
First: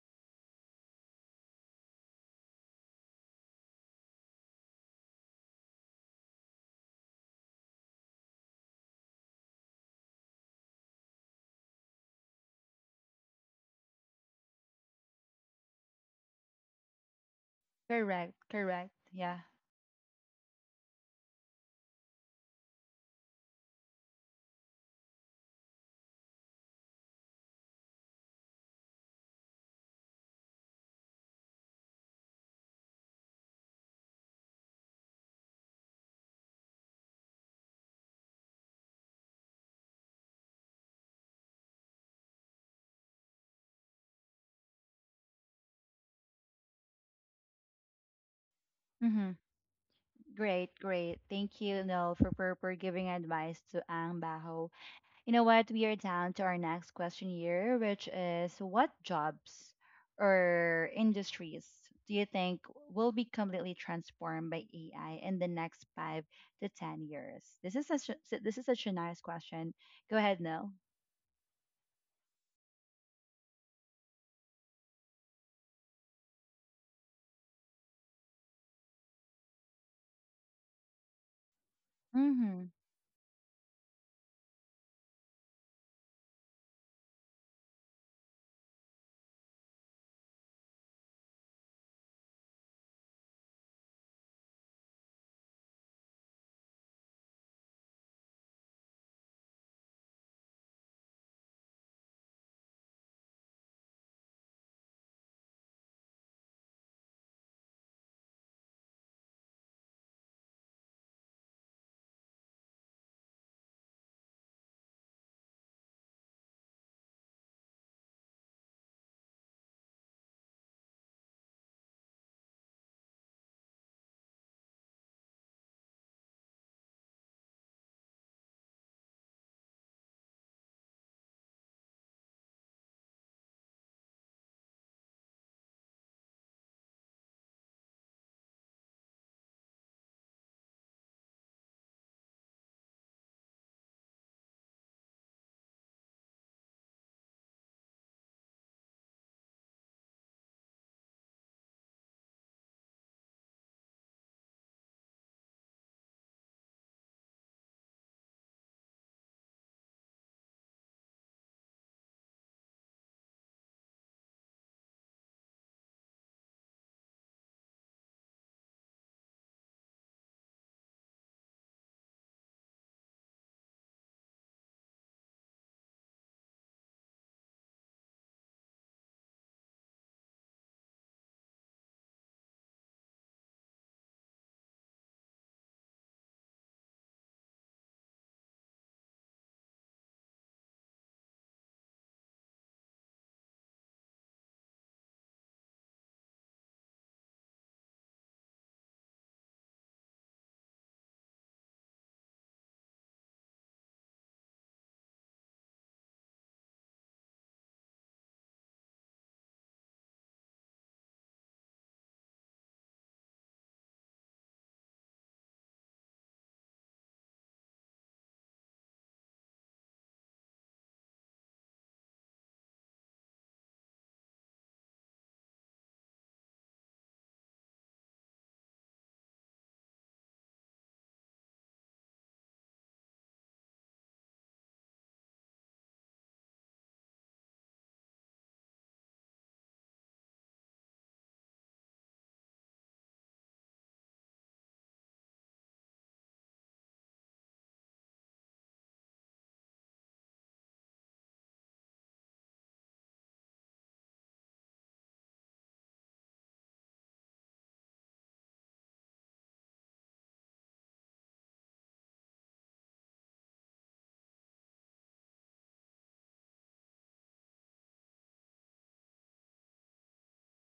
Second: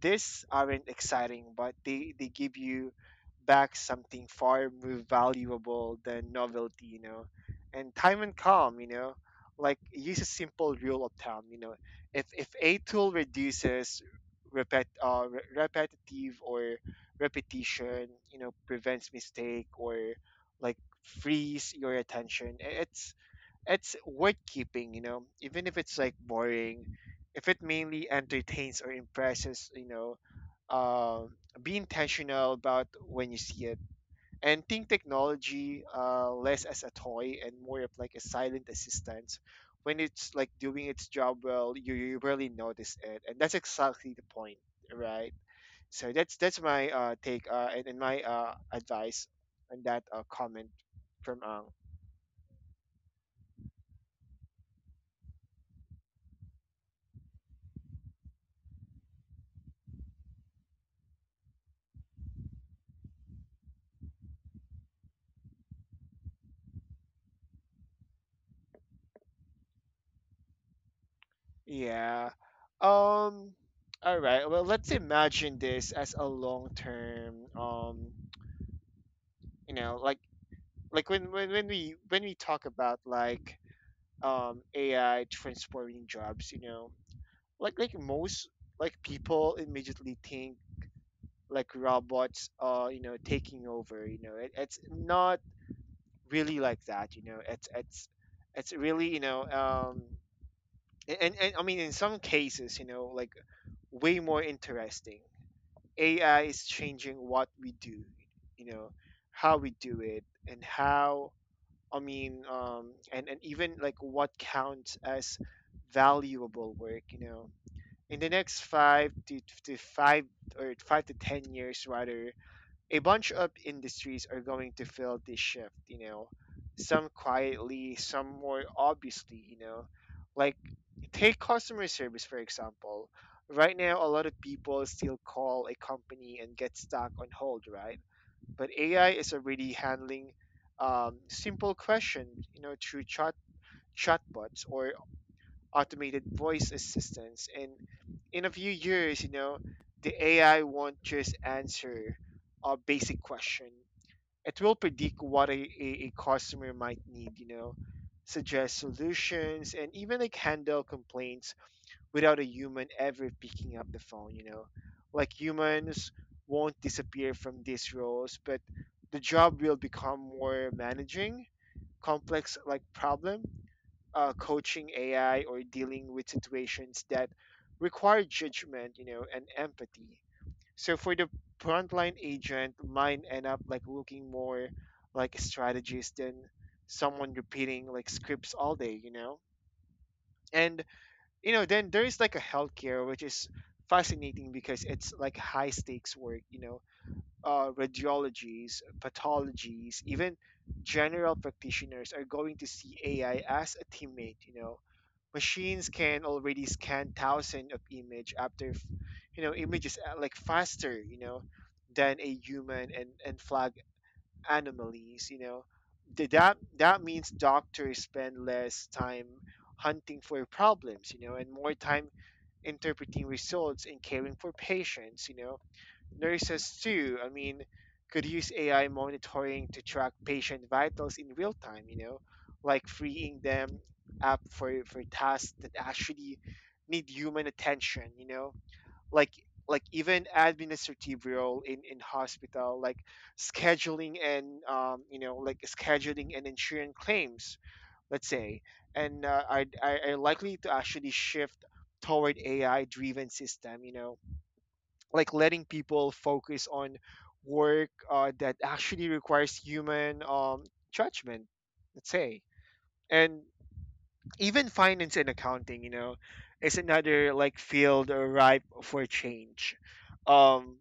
S2: these aren't exciting, but they give you back something far more valuable than novelty, you know. And time and calm, you know, like use a simple rule of thumb, you know. If a tool reduces repetitive or repetition,
S1: Correct,
S2: you know,
S1: correct.
S2: prevents
S1: Yeah.
S2: mistake or like frees your attention, it's worth keeping, you know, even if it's like boring, if it mainly entertains or impresses, you know, um, be intentional about when you see it and think technology less as a toy and more of like a silent assistant. When it's like doing its job well, you really notice it, and that's exactly the point, right? So that's my take and my advice
S1: Mm-hmm.
S2: on that comment
S1: Great, great.
S2: from
S1: Thank
S2: Ang.
S1: you, Nel, for, for giving advice to Ang Baho. You know what? We are down to our next question here, which is what jobs or industries do you think will be completely transformed by AI in the next 5 to 10 years? This is such a nice question. Go ahead, Nell.
S2: Yeah. Um, all right. Well, let's imagine this as a long-term, like when we
S1: Mm-hmm.
S2: talk about like AI transforming jobs, like most like people immediately think like robots are, taking over. It's not really like that. It's really, and I mean in some cases, like way more interesting AI is changing what we do, you know, how we do it, and how I mean, and even like what counts as valuable work. In the next 5 or 5 to 10 years, rather, a bunch of industries are going to feel this shift, some quietly, some more obviously. Like, take customer service, for example. Right now, a lot of people still call a company and get stuck on hold, right? But AI is already handling simple questions, through chatbots or automated voice assistants. And in a few years, the AI won't just answer a basic question it will predict what a customer might need, suggest solutions and even like handle complaints without a human ever picking up the phone. Like humans won't disappear from these roles, but the job will become more managing, complex like problem, coaching AI or dealing with situations that require judgment, and empathy so for the frontline agent, mine end up like looking more like a strategist than someone repeating like scripts all day. And then there is like a healthcare which is fascinating because it's like high stakes work. Radiologies, pathologies, even general practitioners are going to see AI as a teammate, machines can already scan thousands of images like faster than a human and flag anomalies that means doctors spend less time hunting for problems and more time interpreting results and caring for patients Nurses, too, I mean, could use AI monitoring to track patient vitals in real time, like freeing them up for tasks that actually need human attention, like like even administrative role in hospital, like scheduling and like scheduling and insurance claims, let's say, and I are likely to actually shift toward AI driven system, like letting people focus on work that actually requires human judgment let's say and even finance and accounting is another like field ripe for change um,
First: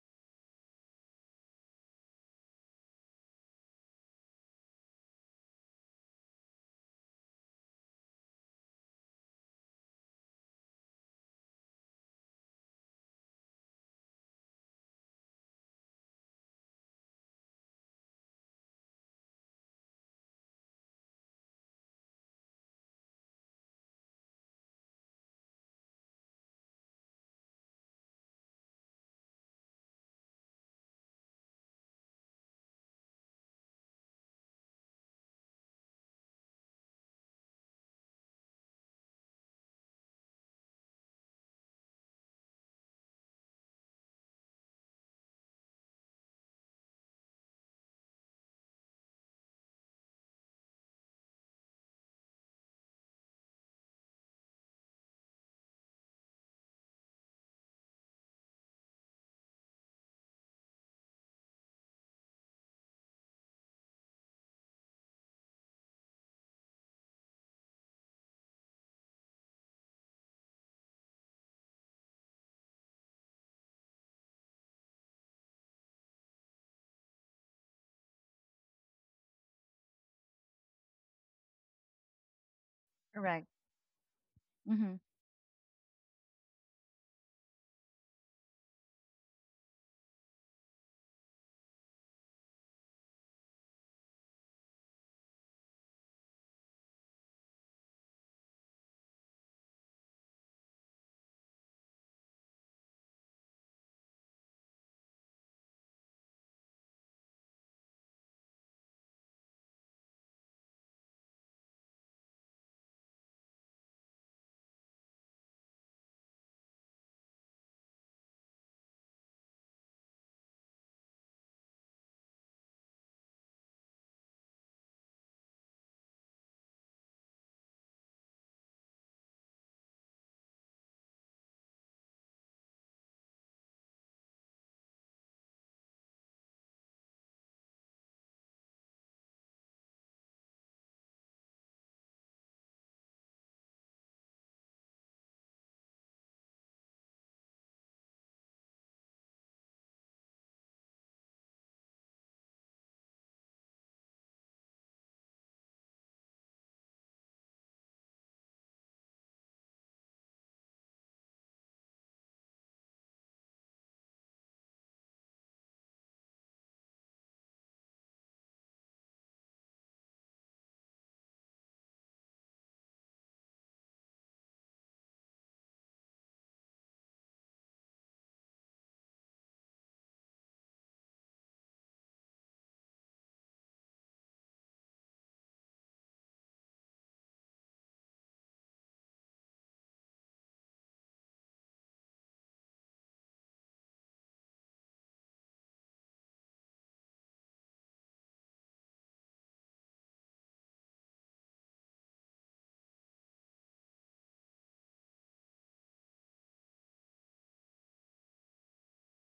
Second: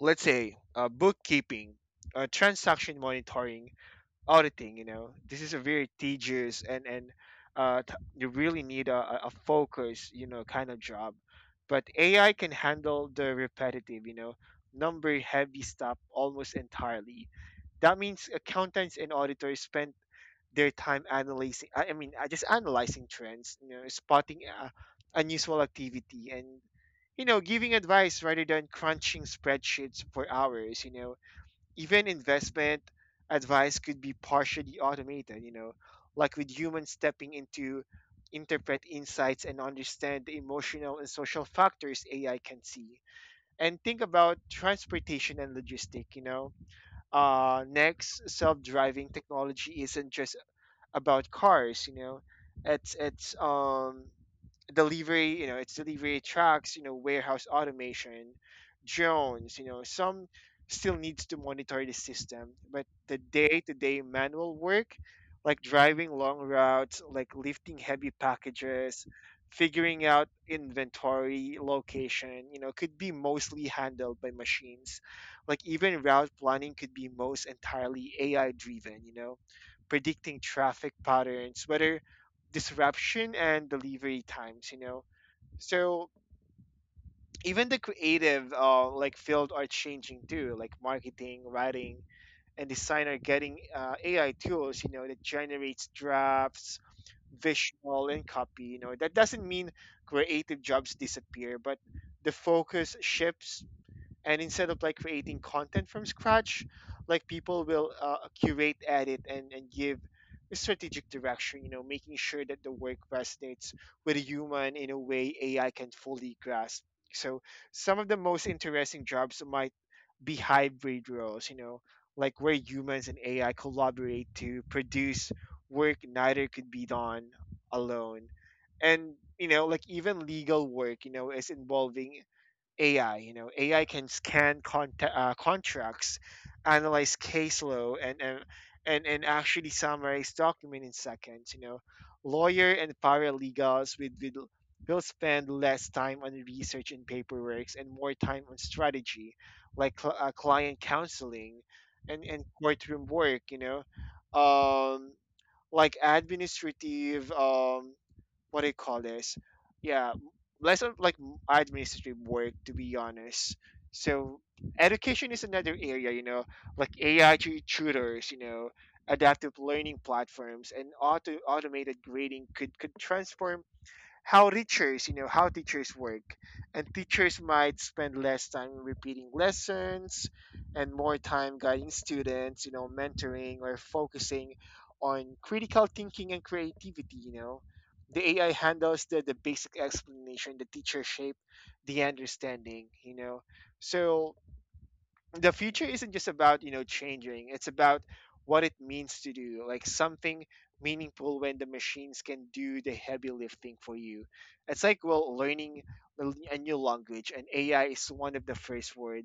S2: let's say bookkeeping transaction monitoring auditing this is a very tedious and you really need a focus kind of job but AI can handle the repetitive number heavy stuff almost entirely that means accountants and auditors spend their time analyzing just analyzing trends spotting unusual activity and giving advice rather than crunching spreadsheets for hours even investment advice could be partially automated, like with humans stepping into interpret insights and understand the emotional and social factors AI can see. And think about transportation and logistic, next, self-driving technology isn't just about cars, it's delivery, it's delivery trucks, warehouse automation, drones, some still needs to monitor the system, but the day-to-day manual work, like driving long routes, like lifting heavy packages, figuring out inventory location, could be mostly handled by machines. Like even route planning could be most entirely AI driven, predicting traffic patterns, whether disruption
S1: Correct.
S2: and delivery times
S1: Mm-hmm.
S2: so even the creative like field are changing too like marketing writing and design are getting AI tools that generates drafts visual and copy that doesn't mean creative jobs disappear but the focus shifts and instead of like creating content from scratch like people will curate edit and give a strategic direction making sure that the work resonates with a human in a way AI can fully grasp so some of the most interesting jobs might be hybrid roles like where humans and AI collaborate to produce work neither could be done alone and like even legal work is involving AI. AI can scan contracts, analyze case law, and actually summarize document in seconds. Lawyer and paralegals with will spend less time on research and paperwork and more time on strategy, like client counseling, and courtroom work. Um, like administrative. What do you call this? Yeah, less of like administrative work to be honest. So education is another area, like AI tutors, adaptive learning platforms, and automated grading could transform how teachers, how teachers work. And teachers might spend less time repeating lessons and more time guiding students, mentoring or focusing on critical thinking and creativity, The AI handles the basic explanation, the teacher shape, the understanding, So the future isn't just about changing. It's about what it means to do like something meaningful when the machines can do the heavy lifting for you. It's like well learning a a new language and AI is one of the first word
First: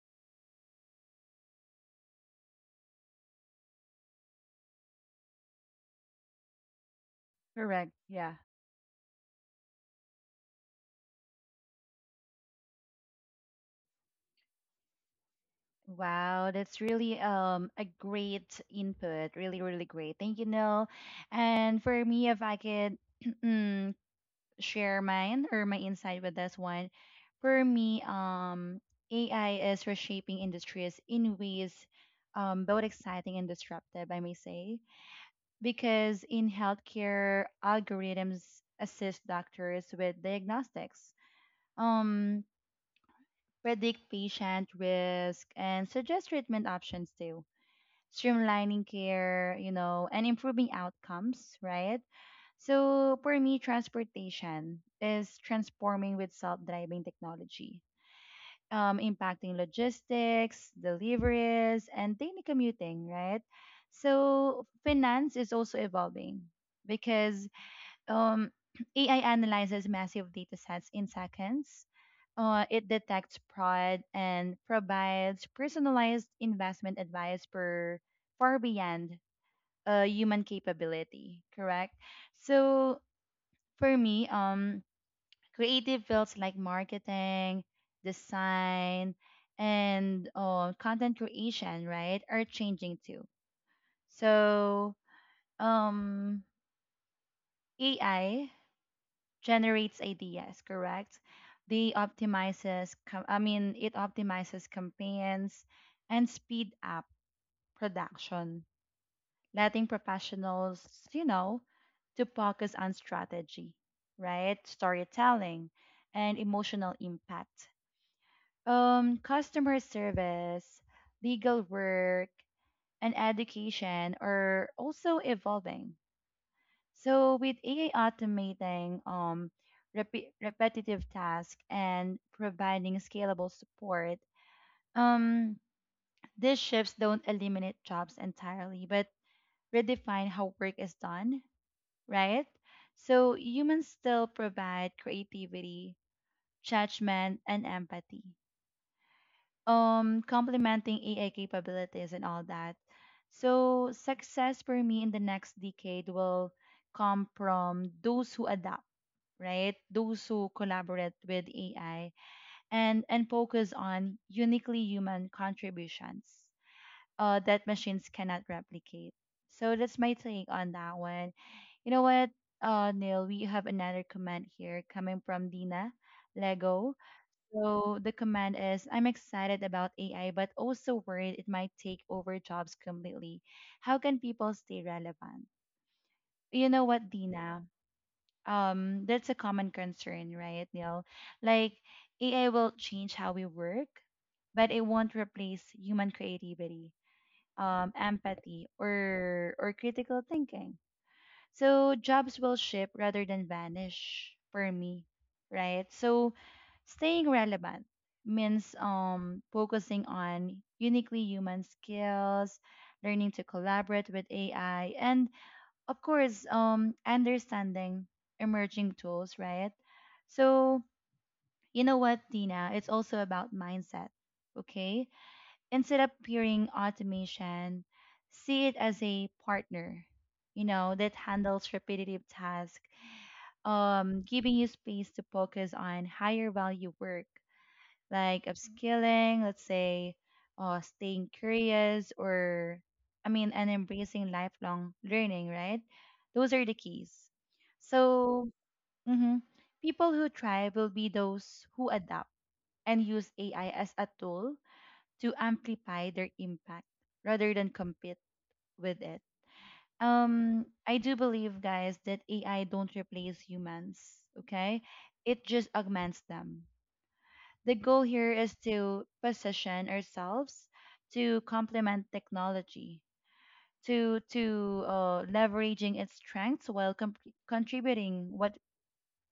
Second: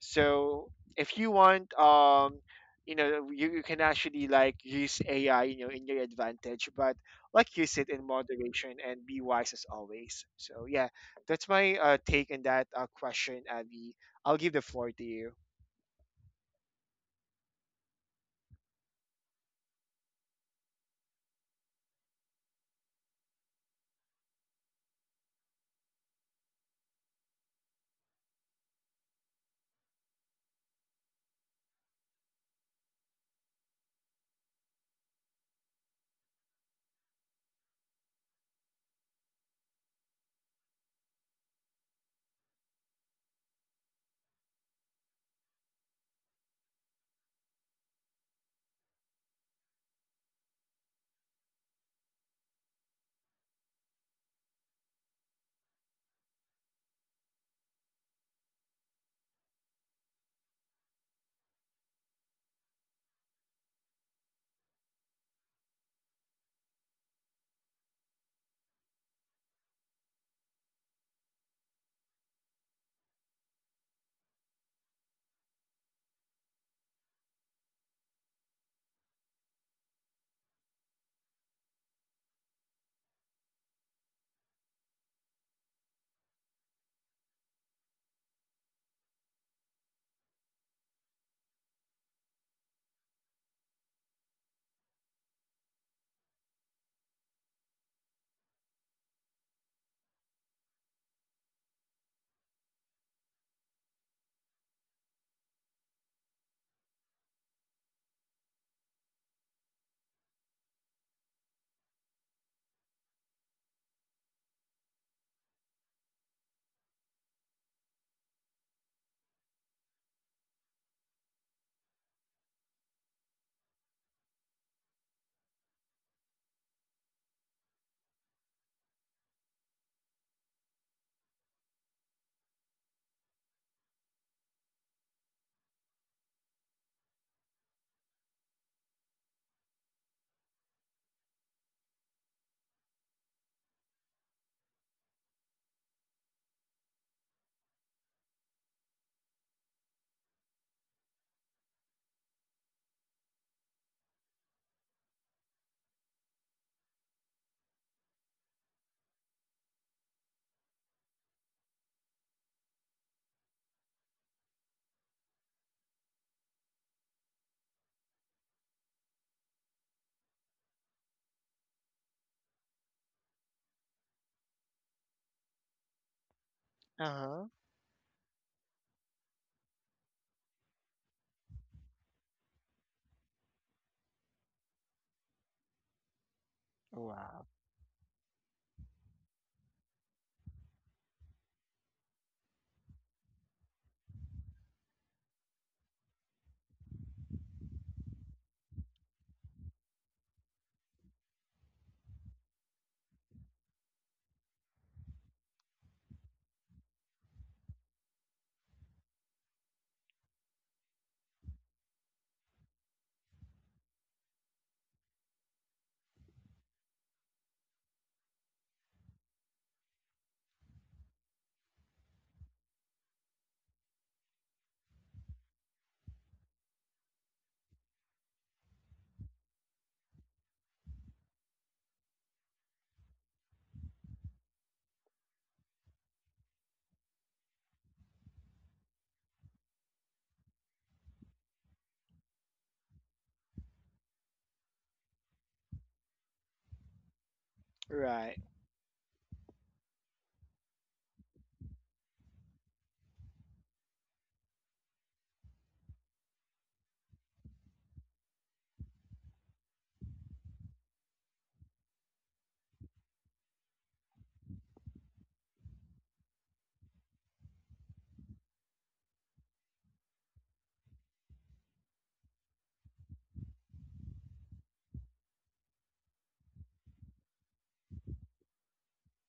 S2: so if you want you can actually like use AI in your advantage but like use it
S1: Correct.
S2: in
S1: Yeah.
S2: moderation and be wise as always so yeah that's my take on that question Abby I'll give the floor to you.
S1: Wow, that's really a great input. Really, really great. Thank you, Nell. And for me, if I could share mine or my insight with this one. For me, AI is reshaping industries in ways both exciting and disruptive, I may say, because in healthcare, algorithms assist doctors with diagnostics, um, predict patient risk, and suggest treatment options too, streamlining care, you know, and improving outcomes, right? So for me, transportation is transforming with self-driving technology, impacting logistics, deliveries, and daily commuting, right? So finance is also evolving because um, AI analyzes massive data sets in seconds. It detects fraud and provides personalized investment advice per far beyond human capability, correct? So for me, creative fields like marketing, design, and content creation, right, are changing too. So, um, AI generates ideas, correct? They optimizes, I mean, it optimizes campaigns and speed up production. Letting professionals, you know, to focus on strategy, right? Storytelling and emotional impact. Customer service, legal work, and education are also evolving. So with AI automating repetitive tasks and providing scalable support, um, these shifts don't eliminate jobs entirely, but redefine how work is done, right? So humans still provide creativity, judgment, and empathy, complementing AI capabilities and all that. So success for me in the next decade will come from those who adapt, right? Those who collaborate with AI and focus on uniquely human contributions that machines cannot replicate. So that's my take on that one. You know what, Neil, we have another comment here coming from Dina Lego.
S2: Uh-huh.
S1: So the comment is, I'm excited about AI, but also worried it might take over jobs completely. How can people stay relevant? You know what,
S2: Wow.
S1: Dina? That's a common concern, right, Neil? Like AI will change how we work, but it won't replace human creativity, empathy, or critical thinking, so jobs will shift rather than vanish for me, right? So staying relevant means focusing on uniquely human skills, learning to collaborate with AI, and of course, understanding emerging tools, right? So you know what, Tina, it's also about mindset. Okay, instead of peering automation, see it as a partner, you know, that handles repetitive tasks, giving you space to focus on higher value work, like upskilling, let's say, staying curious, or I mean, and embracing lifelong learning, right? Those are the keys.
S2: Right.
S1: So, mhm, people who thrive will be those who adapt and use AI as a tool to amplify their impact rather than compete with it. I do believe, guys, that AI don't replace humans. Okay, it just augments them. The goal here is to position ourselves to complement technology, to leveraging its strengths while contributing what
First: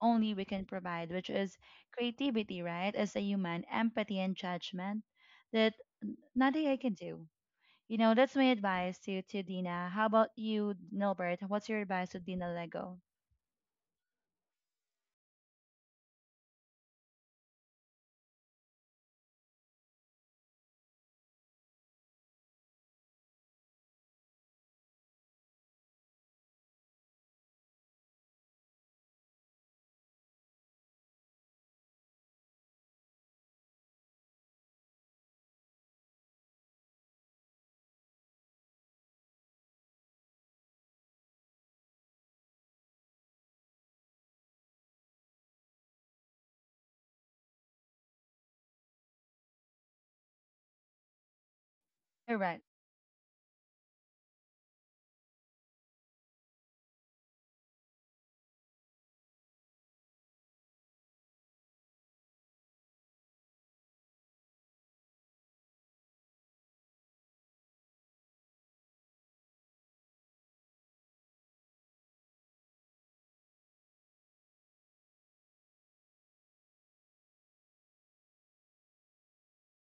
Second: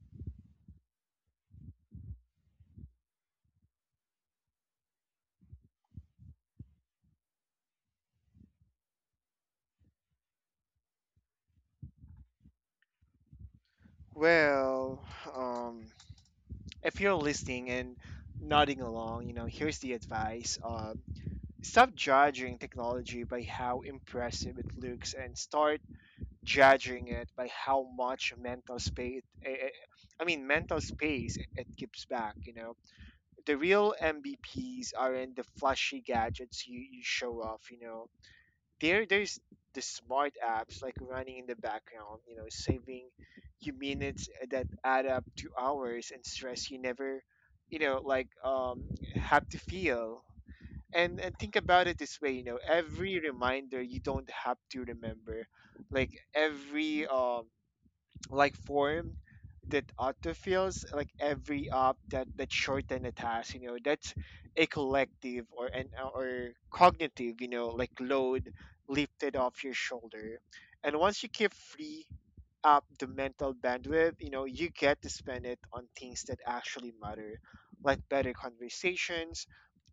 S1: only we can provide, which is creativity, right? As a human, empathy and judgment that nothing I can do. You know, that's my advice to Dina. How about you, Nilbert? What's your advice to Dina Lego?
S2: Well, um, if you're listening and nodding along, here's the advice. Stop judging technology by how impressive it looks and start judging it by how much mental space, mental space it gives back, The real MVPs aren't the flashy gadgets you show off, There's the smart apps like running in the background saving you minutes that add up to hours and stress you never like have to feel and think about it this way
S1: Correct.
S2: every reminder you don't have to remember like every like form that autofills like every op that shorten the task that's a collective or an or cognitive like load lifted off your shoulder and once you keep free up the mental bandwidth you get to spend it on things that actually matter like better conversations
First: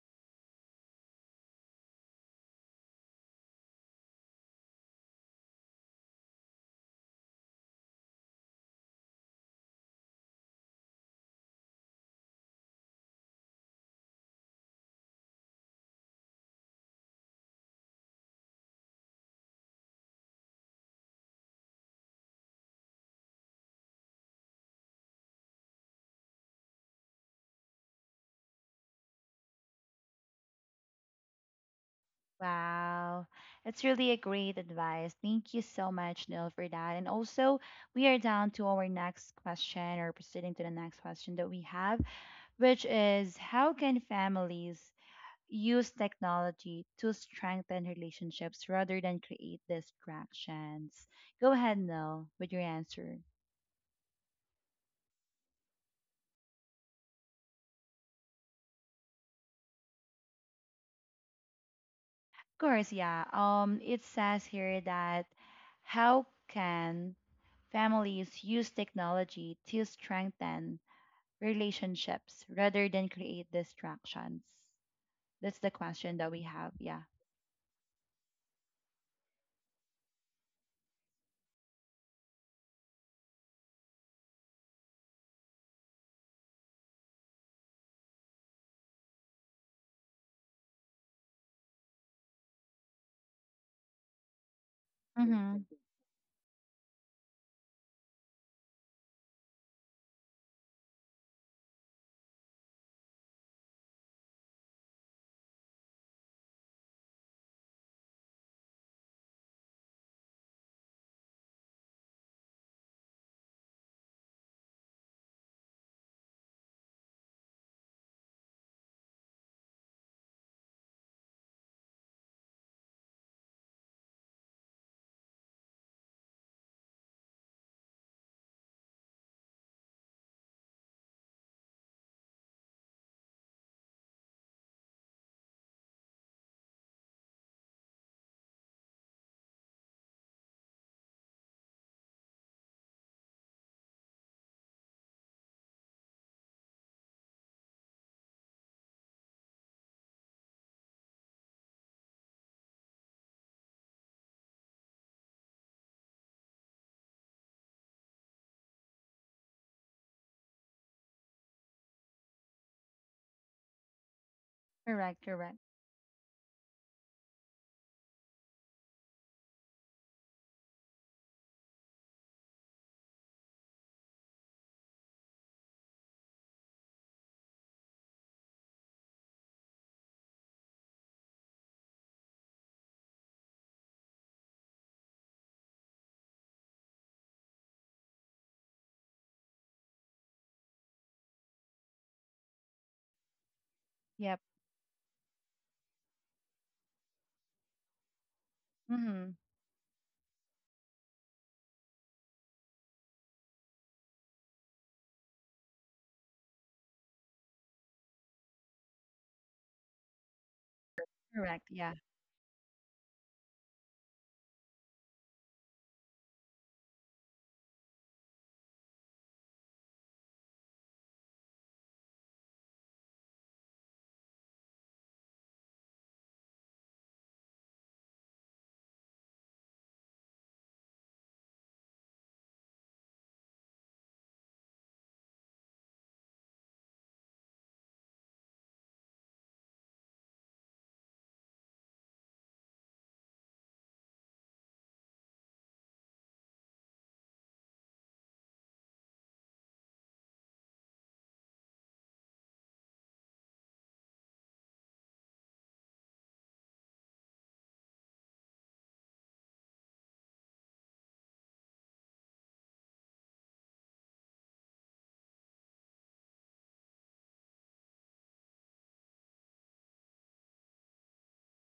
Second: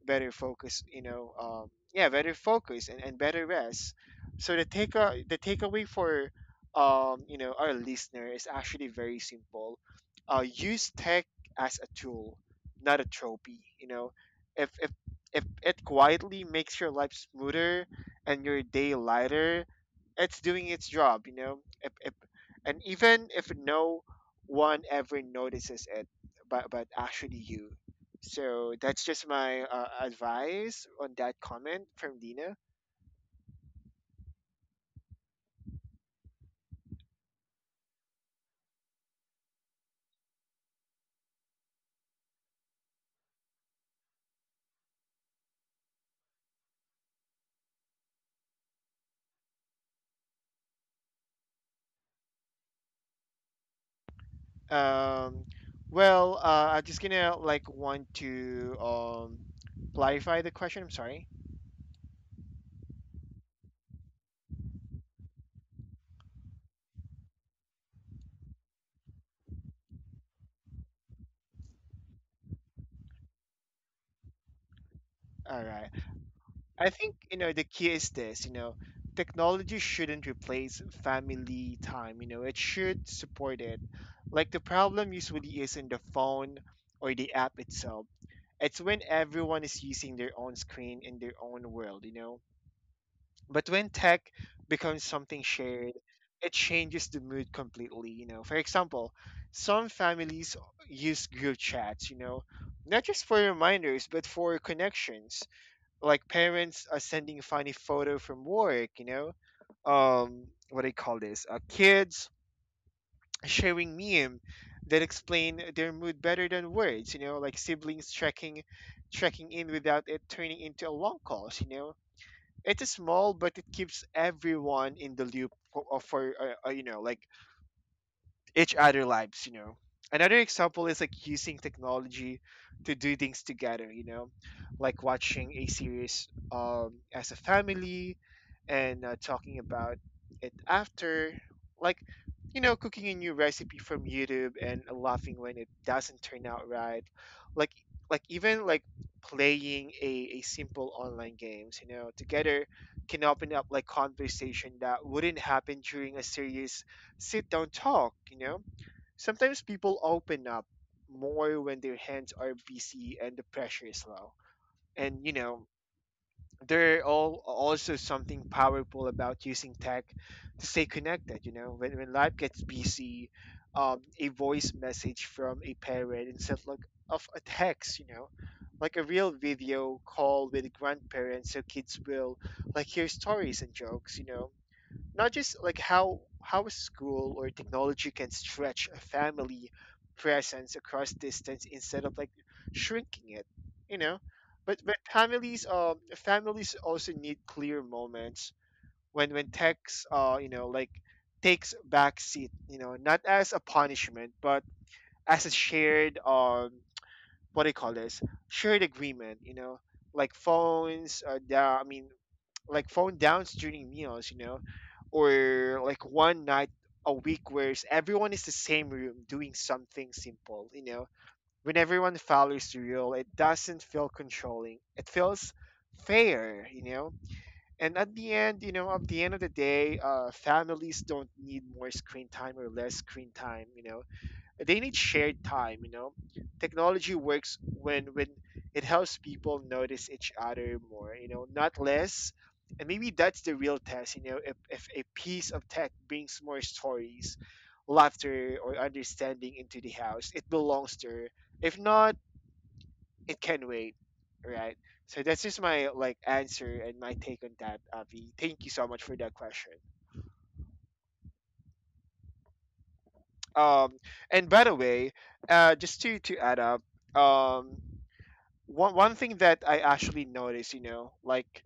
S2: better focus yeah better focus and better rest so the takeaway for our listener is actually very simple. Use tech as a tool, not a trophy. If if if it quietly makes your life smoother and your day lighter, it's doing its job. You know, if, and even if no one ever notices it, but actually you. So that's just my advice on that comment from Dina.
S1: Wow. That's really a great advice. Thank you so much, Neil, for that. And also, we are down to our next question, or proceeding to the next question that we have, which is how can families use technology to strengthen relationships rather than create distractions? Go ahead, Neil, with your answer.
S2: Um, well, I'm just gonna like want to clarify the question. I'm sorry.
S1: Course, yeah. It says here that how can families use technology to strengthen relationships rather than create distractions? That's
S2: All
S1: the
S2: right.
S1: question that we have.
S2: I
S1: Yeah.
S2: think you know the key is this. Technology shouldn't replace family time. It should support it. Like the problem usually is in the phone or the app itself. It's when everyone is using their own screen in their own world. But when tech becomes something
S1: Mm-hmm.
S2: shared, it changes the mood completely. For example, some families use group chats, not just for reminders, but for connections. Like parents are sending funny photo from work, what do you call this? Kids sharing meme that explain their mood better than words, like siblings checking in without it turning into a long call, it's small, but it keeps everyone in the loop for like each other lives. Another example is like using technology to do things together like watching a series as a family and talking about it after like cooking a new recipe from YouTube and laughing when it doesn't turn out right like like even playing a simple online games together can open up like conversation that wouldn't happen during a serious sit down, talk, Sometimes people open up more when their hands are busy and the pressure is low.
S1: Correct.
S2: And,
S1: Correct.
S2: there are all also something powerful about using tech to stay connected, When life gets busy, a voice message from a parent instead like, of a text, Like a real video call with grandparents so kids will like hear stories and jokes, Not just like how a school or technology can stretch a family presence across distance instead of like shrinking it, you know.
S1: Yep.
S2: But families also need clear moments
S1: Mm-hmm.
S2: when techs, you know, like, takes back seat, you know, not as a punishment but as a shared, what do you call this, shared agreement, you know. Like phones
S1: Correct.
S2: down I
S1: Yeah.
S2: mean like phone downs during meals, you know, or like one night a week where everyone is the same room doing something simple, you know. When everyone follows the rule, it doesn't feel controlling, it feels fair, you know. And at the end, you know, at the end of the day, families don't need more screen time or less screen time, you know, they need shared time, you know. Technology works when it helps people notice each other more, you know, not less. And maybe that's the real test, you know, if a piece of tech brings more stories, laughter or understanding into the house, it belongs there. If not, it can wait, right? So that's just my like answer and my take on that, Avi, thank you so much for that question. um and by the way, just to add up, um one thing that I actually noticed, you know, like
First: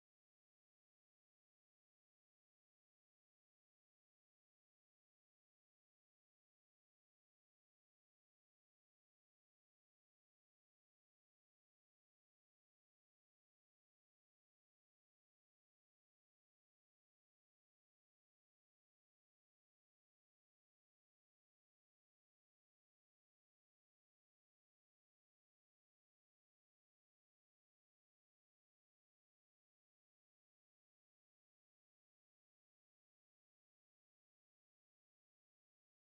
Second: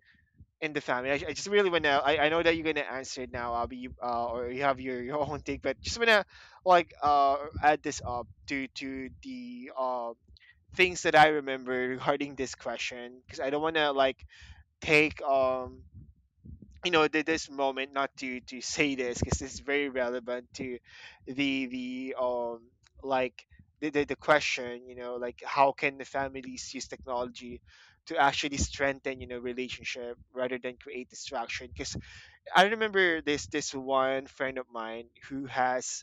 S2: in the family, I just really want to. I know that you're gonna answer it now, Abby, or you have your own take, but just wanna like add this up to the things that I remember regarding this question, because I don't wanna like take, you know, this moment, not to to say this, because it's very relevant to the the um like the question, you know, like how can the families use technology to actually strengthen, you know, relationship rather than create distraction, because I remember this one friend of mine who has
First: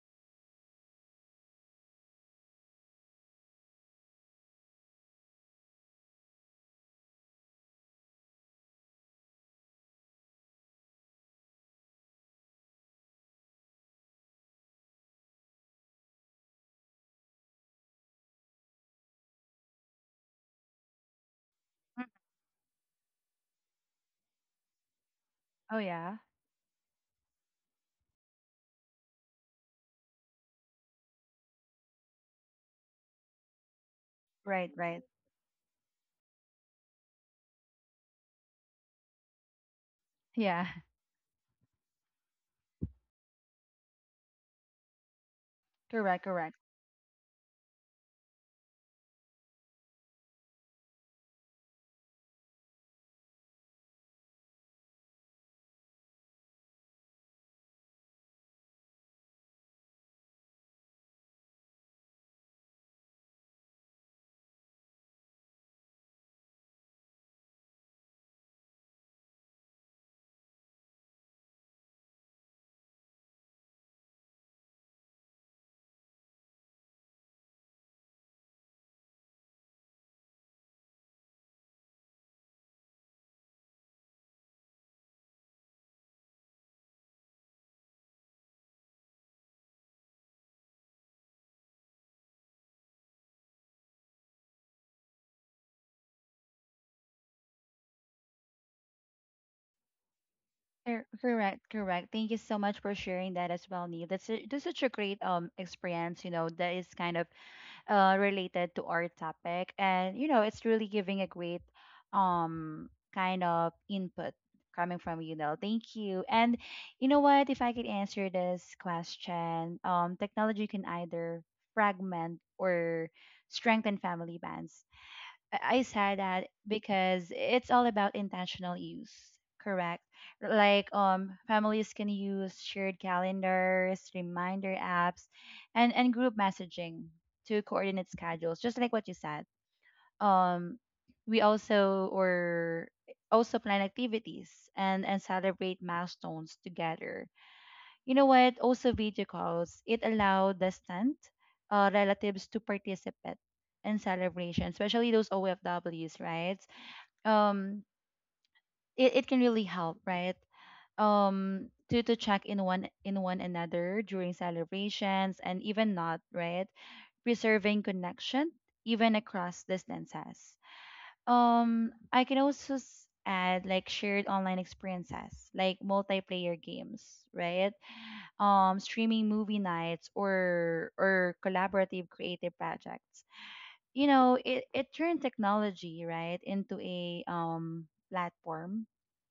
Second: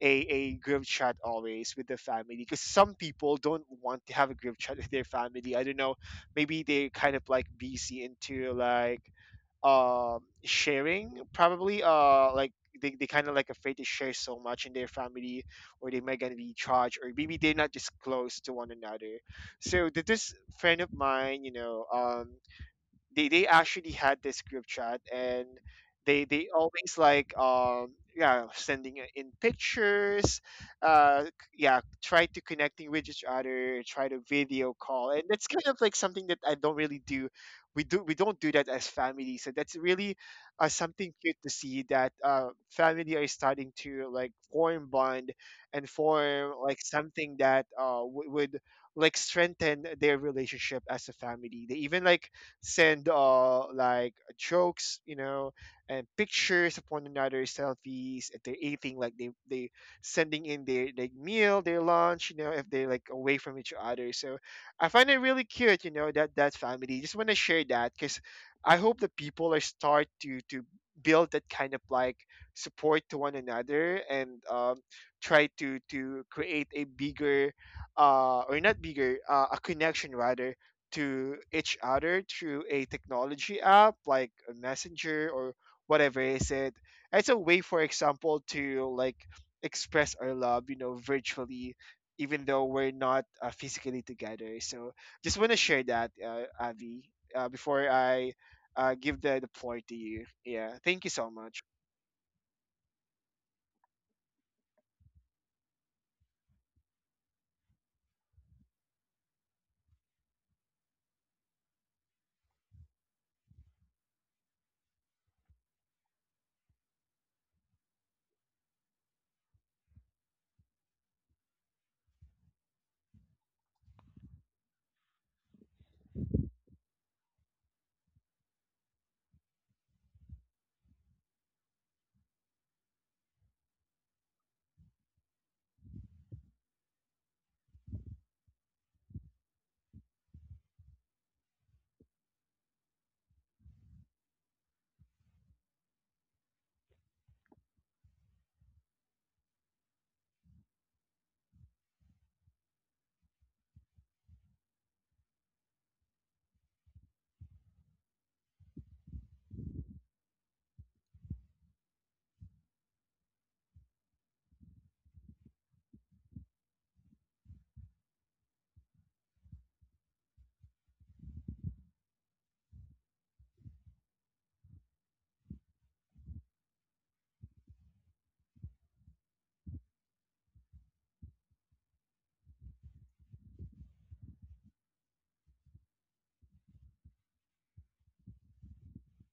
S2: a group chat always with the family, because some people don't want to have a group chat with their family, I don't know, maybe they kind of like busy into like sharing probably, like they kind of like afraid to share so much in their family, or they might gonna be charged, or maybe they're not just close to one another. So this friend of mine, you know,
S1: Mm.
S2: they actually had this group chat, and
S1: Oh, yeah.
S2: they always like, yeah, sending in pictures, uh c- yeah, try to connecting with each other, try to
S1: Right.
S2: video
S1: Right.
S2: call, and that's kind of like something that I don't really do. We don't do that as family, so that's really,
S1: Yeah.
S2: something cute to see, that family are starting to like form bond, and
S1: Correct.
S2: form
S1: Correct.
S2: like something that would like strengthen their relationship as a family. They even like send, like jokes, you know, and pictures of one another, selfies. If they're eating, like they sending in their meal, their lunch, you know, if they're like away from each other. So I find it really cute, you know, that that family. Just want to share that, because I hope that people are start to build that kind of like support to one another, and try to create a bigger, or not bigger, a connection rather to each other through a technology app like a messenger or whatever is it. It's a way, for example, to like express our love, you know, virtually, even though we're not, physically together. So just want to share that, Avi, before I give the floor to you. Yeah, thank you so
S1: Correct,
S2: much.
S1: correct. Thank you so much for sharing that as well, Neil. That's such a great experience, you know, that is kind of related to our topic. And, you know, it's really giving a great um, kind of input coming from you, Nell. Thank you. And you know what? If I could answer this question, technology can either fragment or strengthen family bonds. I said that because it's all about intentional use, correct? Like families can use shared calendars, reminder apps, and group messaging to coordinate schedules, just like what you said. Um we also, or also, plan activities and celebrate milestones together, you know what? Also, video calls. It allowed distant relatives to participate in celebration, especially those OFWs, right? Um, it can really help, right? To check in one another during celebrations and even not, right, preserving connection even across distances. I can also add, like, shared online experiences like multiplayer games, right. Streaming movie nights or collaborative creative projects, you know. It turned technology, right, into a platform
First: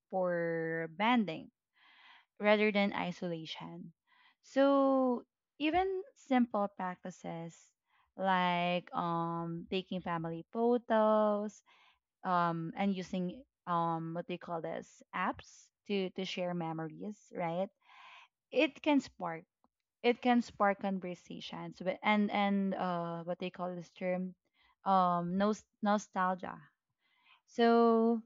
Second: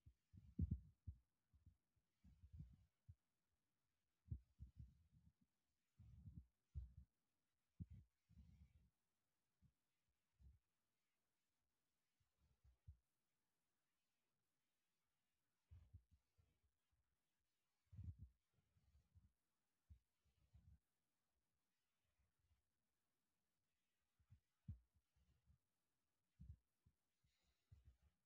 S1: for banding rather than isolation. So even simple practices like taking family photos and using, what do you call this, apps to share memories, right. it can spark it can spark conversations, but and what they call this term, nostalgia. So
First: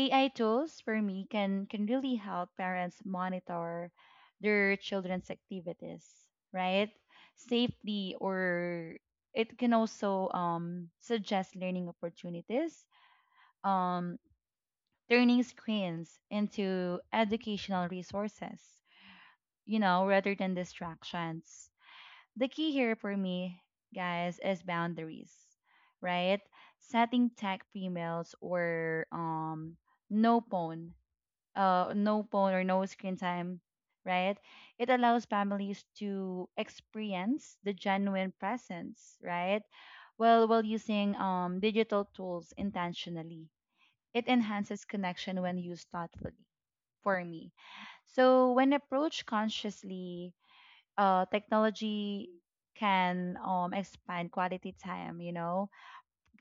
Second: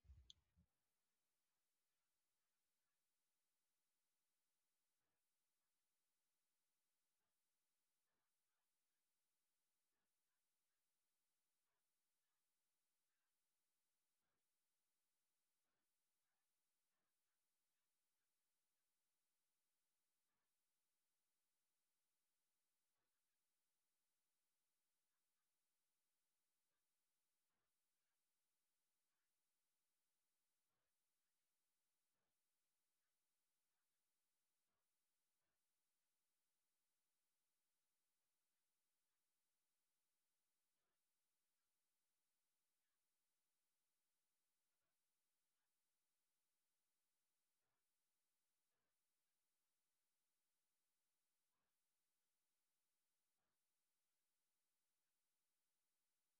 S1: AI tools for me can really help parents monitor their children's activities, right, safely, or it can also suggest learning opportunities, um turning screens into educational resources, you know, rather than distractions. The key here for me, guys, is boundaries, right? Setting tech females, or no phone, no phone, or no screen time, right? It allows families to experience the genuine presence, right? Well, while using digital tools intentionally, it enhances connection when used thoughtfully. For me, so when approached consciously, technology can expand quality time, you know,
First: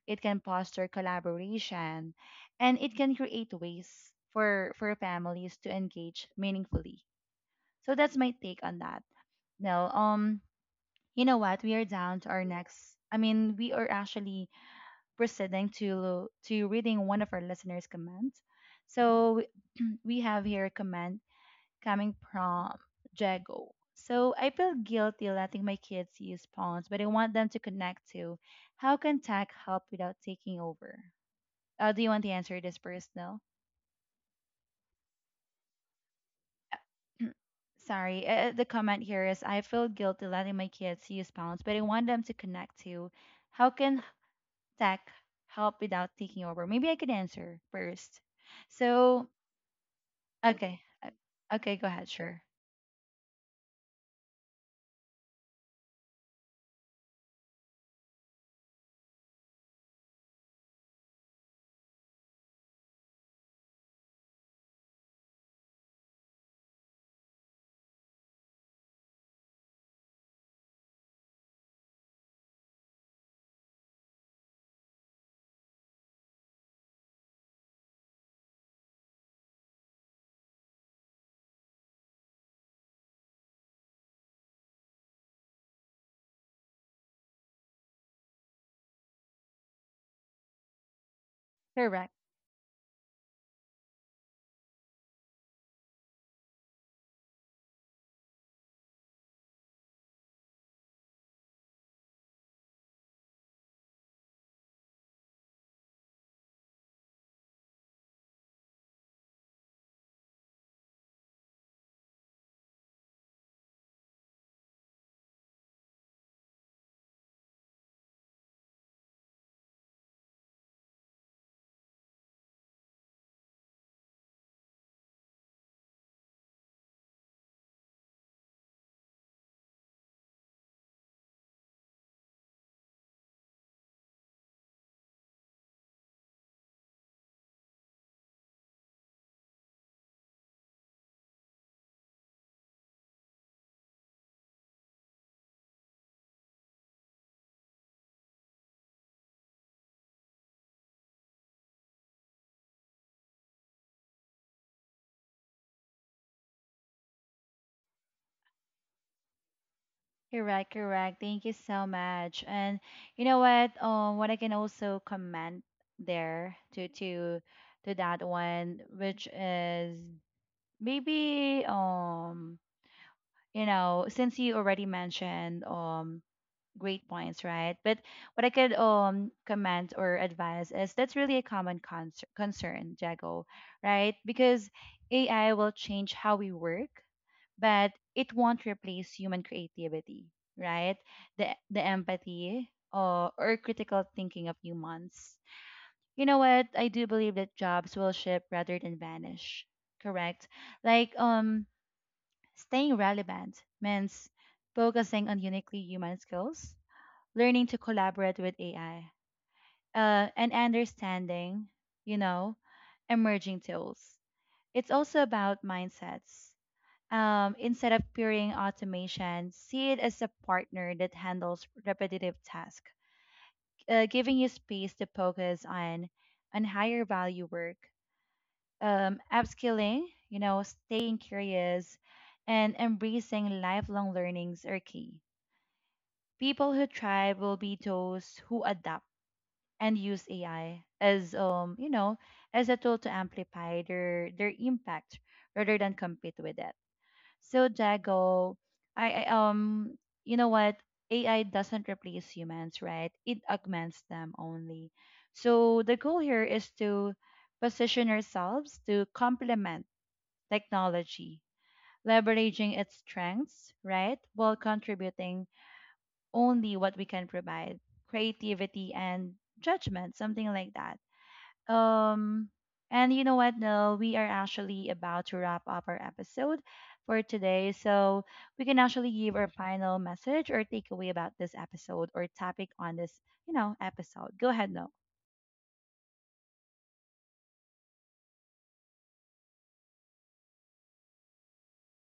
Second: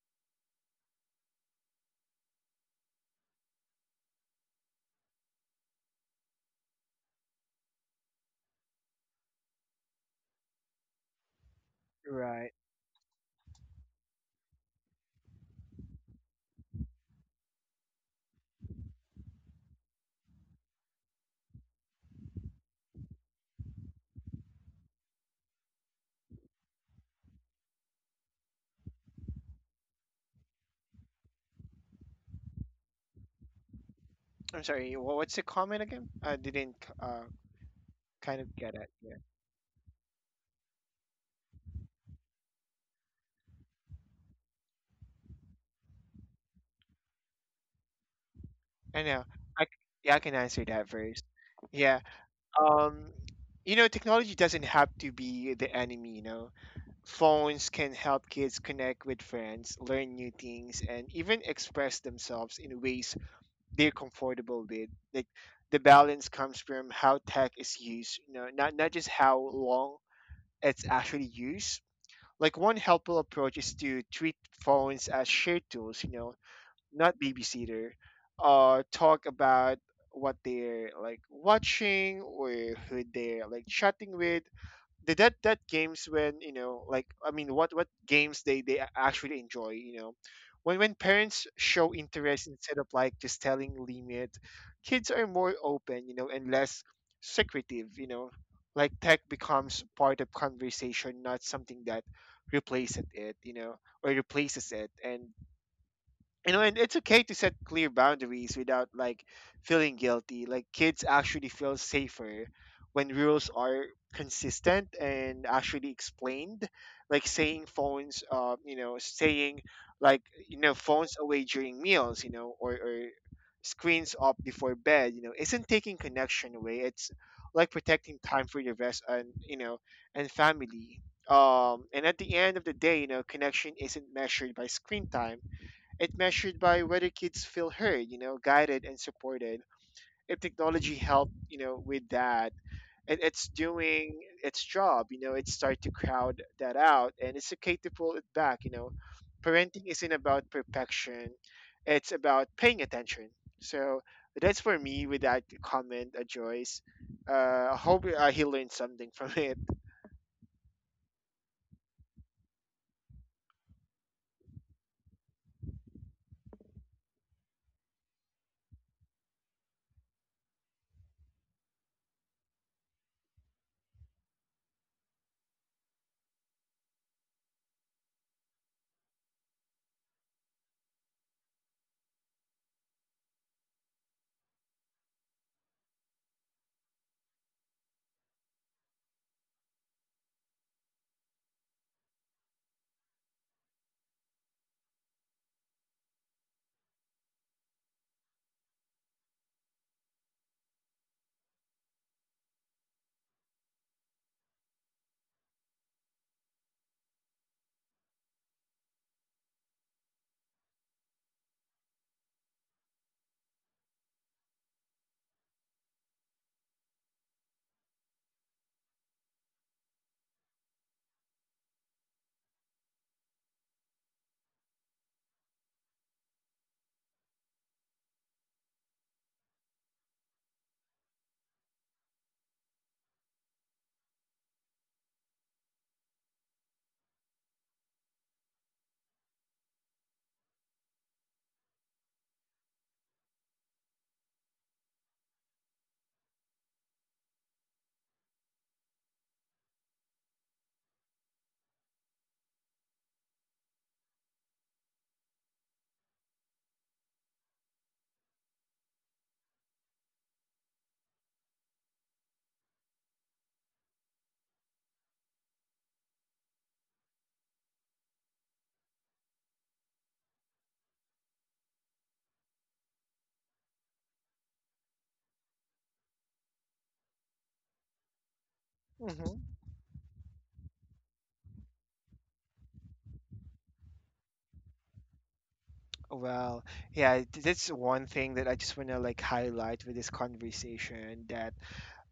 S1: it can foster collaboration, and it can create ways for families to engage meaningfully. So that's my take on that. Now, you know what? We are down to our
S2: Right.
S1: next. I mean, we are actually proceeding to reading one of our listeners' comments. So we have here a comment coming from Jago. So I feel guilty letting my kids use phones, but I want them to connect to. How can tech help without taking over? Do you want to answer this first, though?
S2: I'm sorry, what's the comment again, I didn't,
S1: Sorry,
S2: kind of
S1: the
S2: get it,
S1: comment
S2: yeah.
S1: here is, I feel guilty letting my kids use phones, but I want them to connect to. How can tech help without taking over? Maybe I could answer first.
S2: I know,
S1: So,
S2: i c- yeah, I can answer
S1: okay.
S2: that
S1: uh,
S2: first.
S1: Okay, go
S2: Yeah.
S1: ahead. Sure.
S2: um you know, technology doesn't have to be the enemy, you know, phones can help kids connect with friends, learn new things, and even express themselves in ways they're comfortable with. Like, the balance comes from how tech is used, you know, not just how long it's actually used. Like, one helpful approach is to treat phones as shared tools, you know, not babysitter. Talk about what they're like watching, or who they're like chatting with. The that that games when, you know, like I mean, what games they actually enjoy, you know. when parents show
S1: Correct.
S2: interest instead of like just telling limit, kids are more open, you know, and less secretive, you know. Like, tech becomes part of conversation, not something that replaces it, you know, or replaces it. And you know, and it's okay to set clear boundaries without like feeling guilty. Like, kids actually feel safer when rules are consistent and actually explained, like saying phones, you know, saying like, you know, phones away during meals, you know, or screens off before bed, you know, isn't taking connection away, it's like protecting time for your rest, and you know, and family. And at the end of the day, you know, connection isn't measured by screen time, it measured by whether kids feel heard, you know, guided and supported. If technology helped, you know, with that, and it's doing its job, you know, it start to crowd that out, and it's okay to pull it back, you know. Parenting isn't about perfection; it's about paying attention. So that's for me with that comment, Joyce. I hope he learned something from it.
S1: Correct, correct. Thank you so much. And you know what? What I can also comment there to that one, which is, maybe, you know, since you already mentioned great points, right? But what I could comment or advise is, that's really a common concern, Jago, right? Because AI will change how we work, but it won't replace human creativity, right? The empathy or critical thinking of humans. You know what? I do believe that jobs will shift rather than vanish. Correct? Like, staying relevant means focusing on uniquely human skills, learning to collaborate with AI, and understanding, you know, emerging tools. It's also about mindsets. Instead of peering automation, see it as a partner that handles repetitive tasks, giving you space to focus on higher value work, upskilling, you know, staying curious, and embracing lifelong learnings are key. People who thrive will be those who adapt and use AI as, you know, as a tool to amplify their impact rather than compete with it. So Jago, I you know what, AI doesn't replace humans, right? It augments them only. So the goal here is to position ourselves to complement technology, leveraging its strengths, right, while contributing only what we can provide, creativity and judgment, something like that. Um, and you know what, Nell? We are actually about to wrap up our episode for today. So we can actually give
S2: Hmm.
S1: our final message or takeaway about this episode or topic on this, you know, episode. Go ahead, Nell.
S2: Well, yeah, that's one thing that I just want to like highlight with this conversation, that,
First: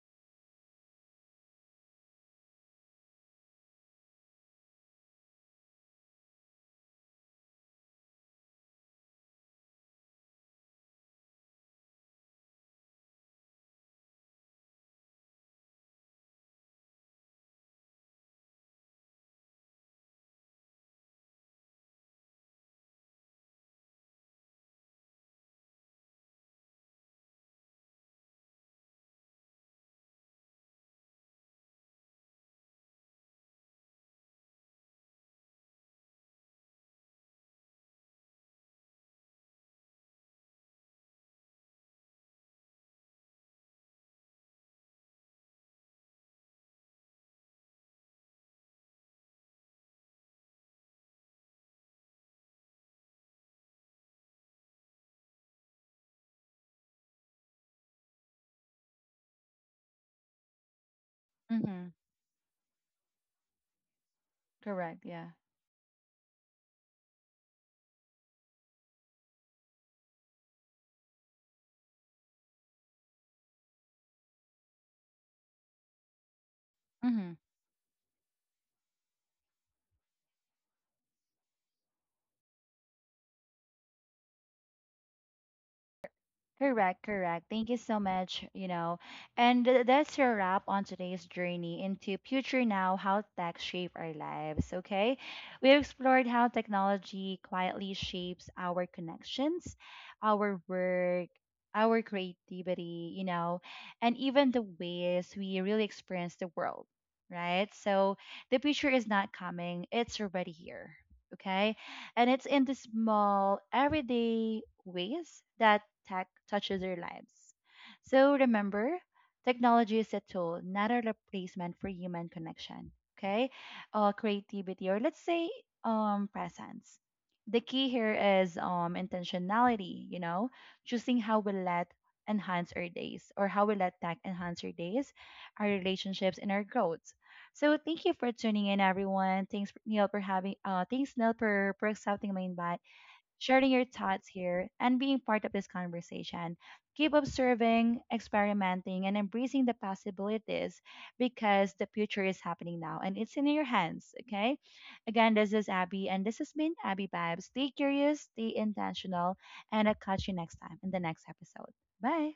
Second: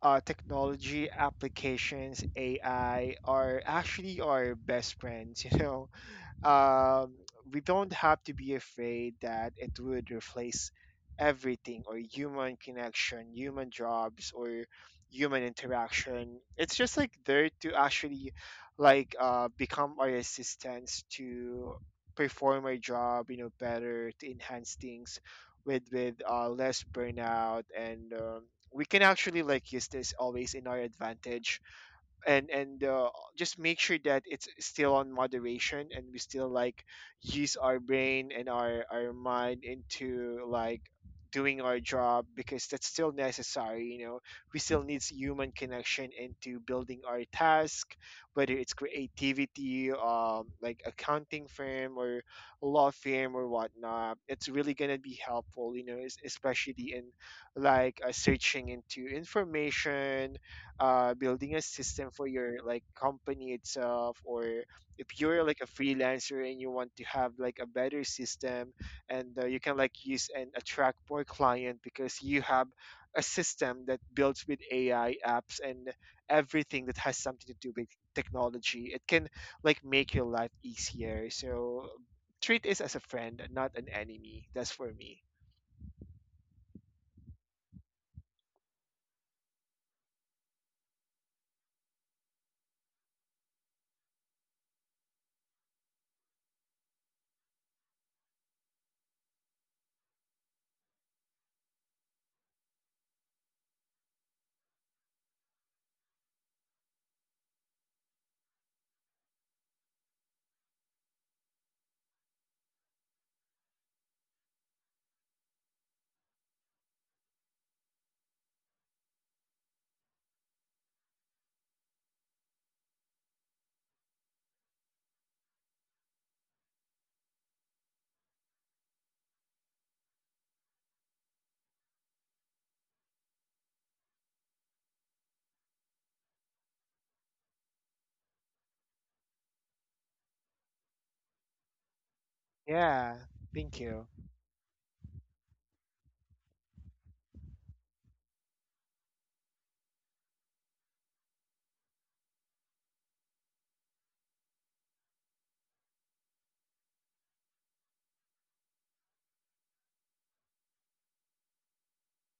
S2: technology applications, AI are actually our best friends. You know, um, we don't have to be afraid that it would replace everything, or human connection, human jobs, or human interaction. It's just like there to actually like, become our assistants to perform our job, you know, better, to enhance things with, less burnout and. We can actually like use this always in our advantage, and just make sure that it's still on moderation, and we still like use our brain and our mind into like doing our job, because that's still necessary, you know, we still needs human connection into building our task, whether it's creativity, like accounting firm or law firm or whatnot. It's really gonna be helpful, you know, especially in like, searching into information, building a
S1: Mm-hmm.
S2: system for your like company itself, or
S1: Correct.
S2: if
S1: Yeah.
S2: you're like a freelancer and you want to have like a better system, and, you can like use and attract more client, because you have a system that builds with AI apps, and everything that has
S1: Mm-hmm.
S2: something to do with technology, it can like make your life easier. So treat it as a friend, not an enemy, that's for me.
S1: Correct, correct. Thank you so much, you know. And that's your wrap on today's journey into future now, how tech shape our lives, okay? We explored how technology quietly shapes our connections, our work, our creativity, you know, and even the ways we really experience the world, right? So the future is not coming, it's already here. Okay, and it's in the small, everyday ways that tech touches our lives. So remember, technology is a tool, not a replacement for human connection, okay? Or creativity, or let's say presence. The key here is intentionality, you know, choosing how we let enhance our days, or how we let tech enhance our days, our relationships, and our growth. So thank you for tuning in, everyone. Thanks, Neil, for having. Thanks, Neil, for accepting my invite,
S2: Yeah,
S1: sharing
S2: thank
S1: your
S2: you.
S1: thoughts here, and being part of this conversation. Keep observing, experimenting, and embracing the possibilities, because the future is happening now, and it's in your hands. Okay. Again, this is Abby, and this has been Abby Vibes. Stay curious, stay intentional, and I'll catch you next time in the next episode. Bye.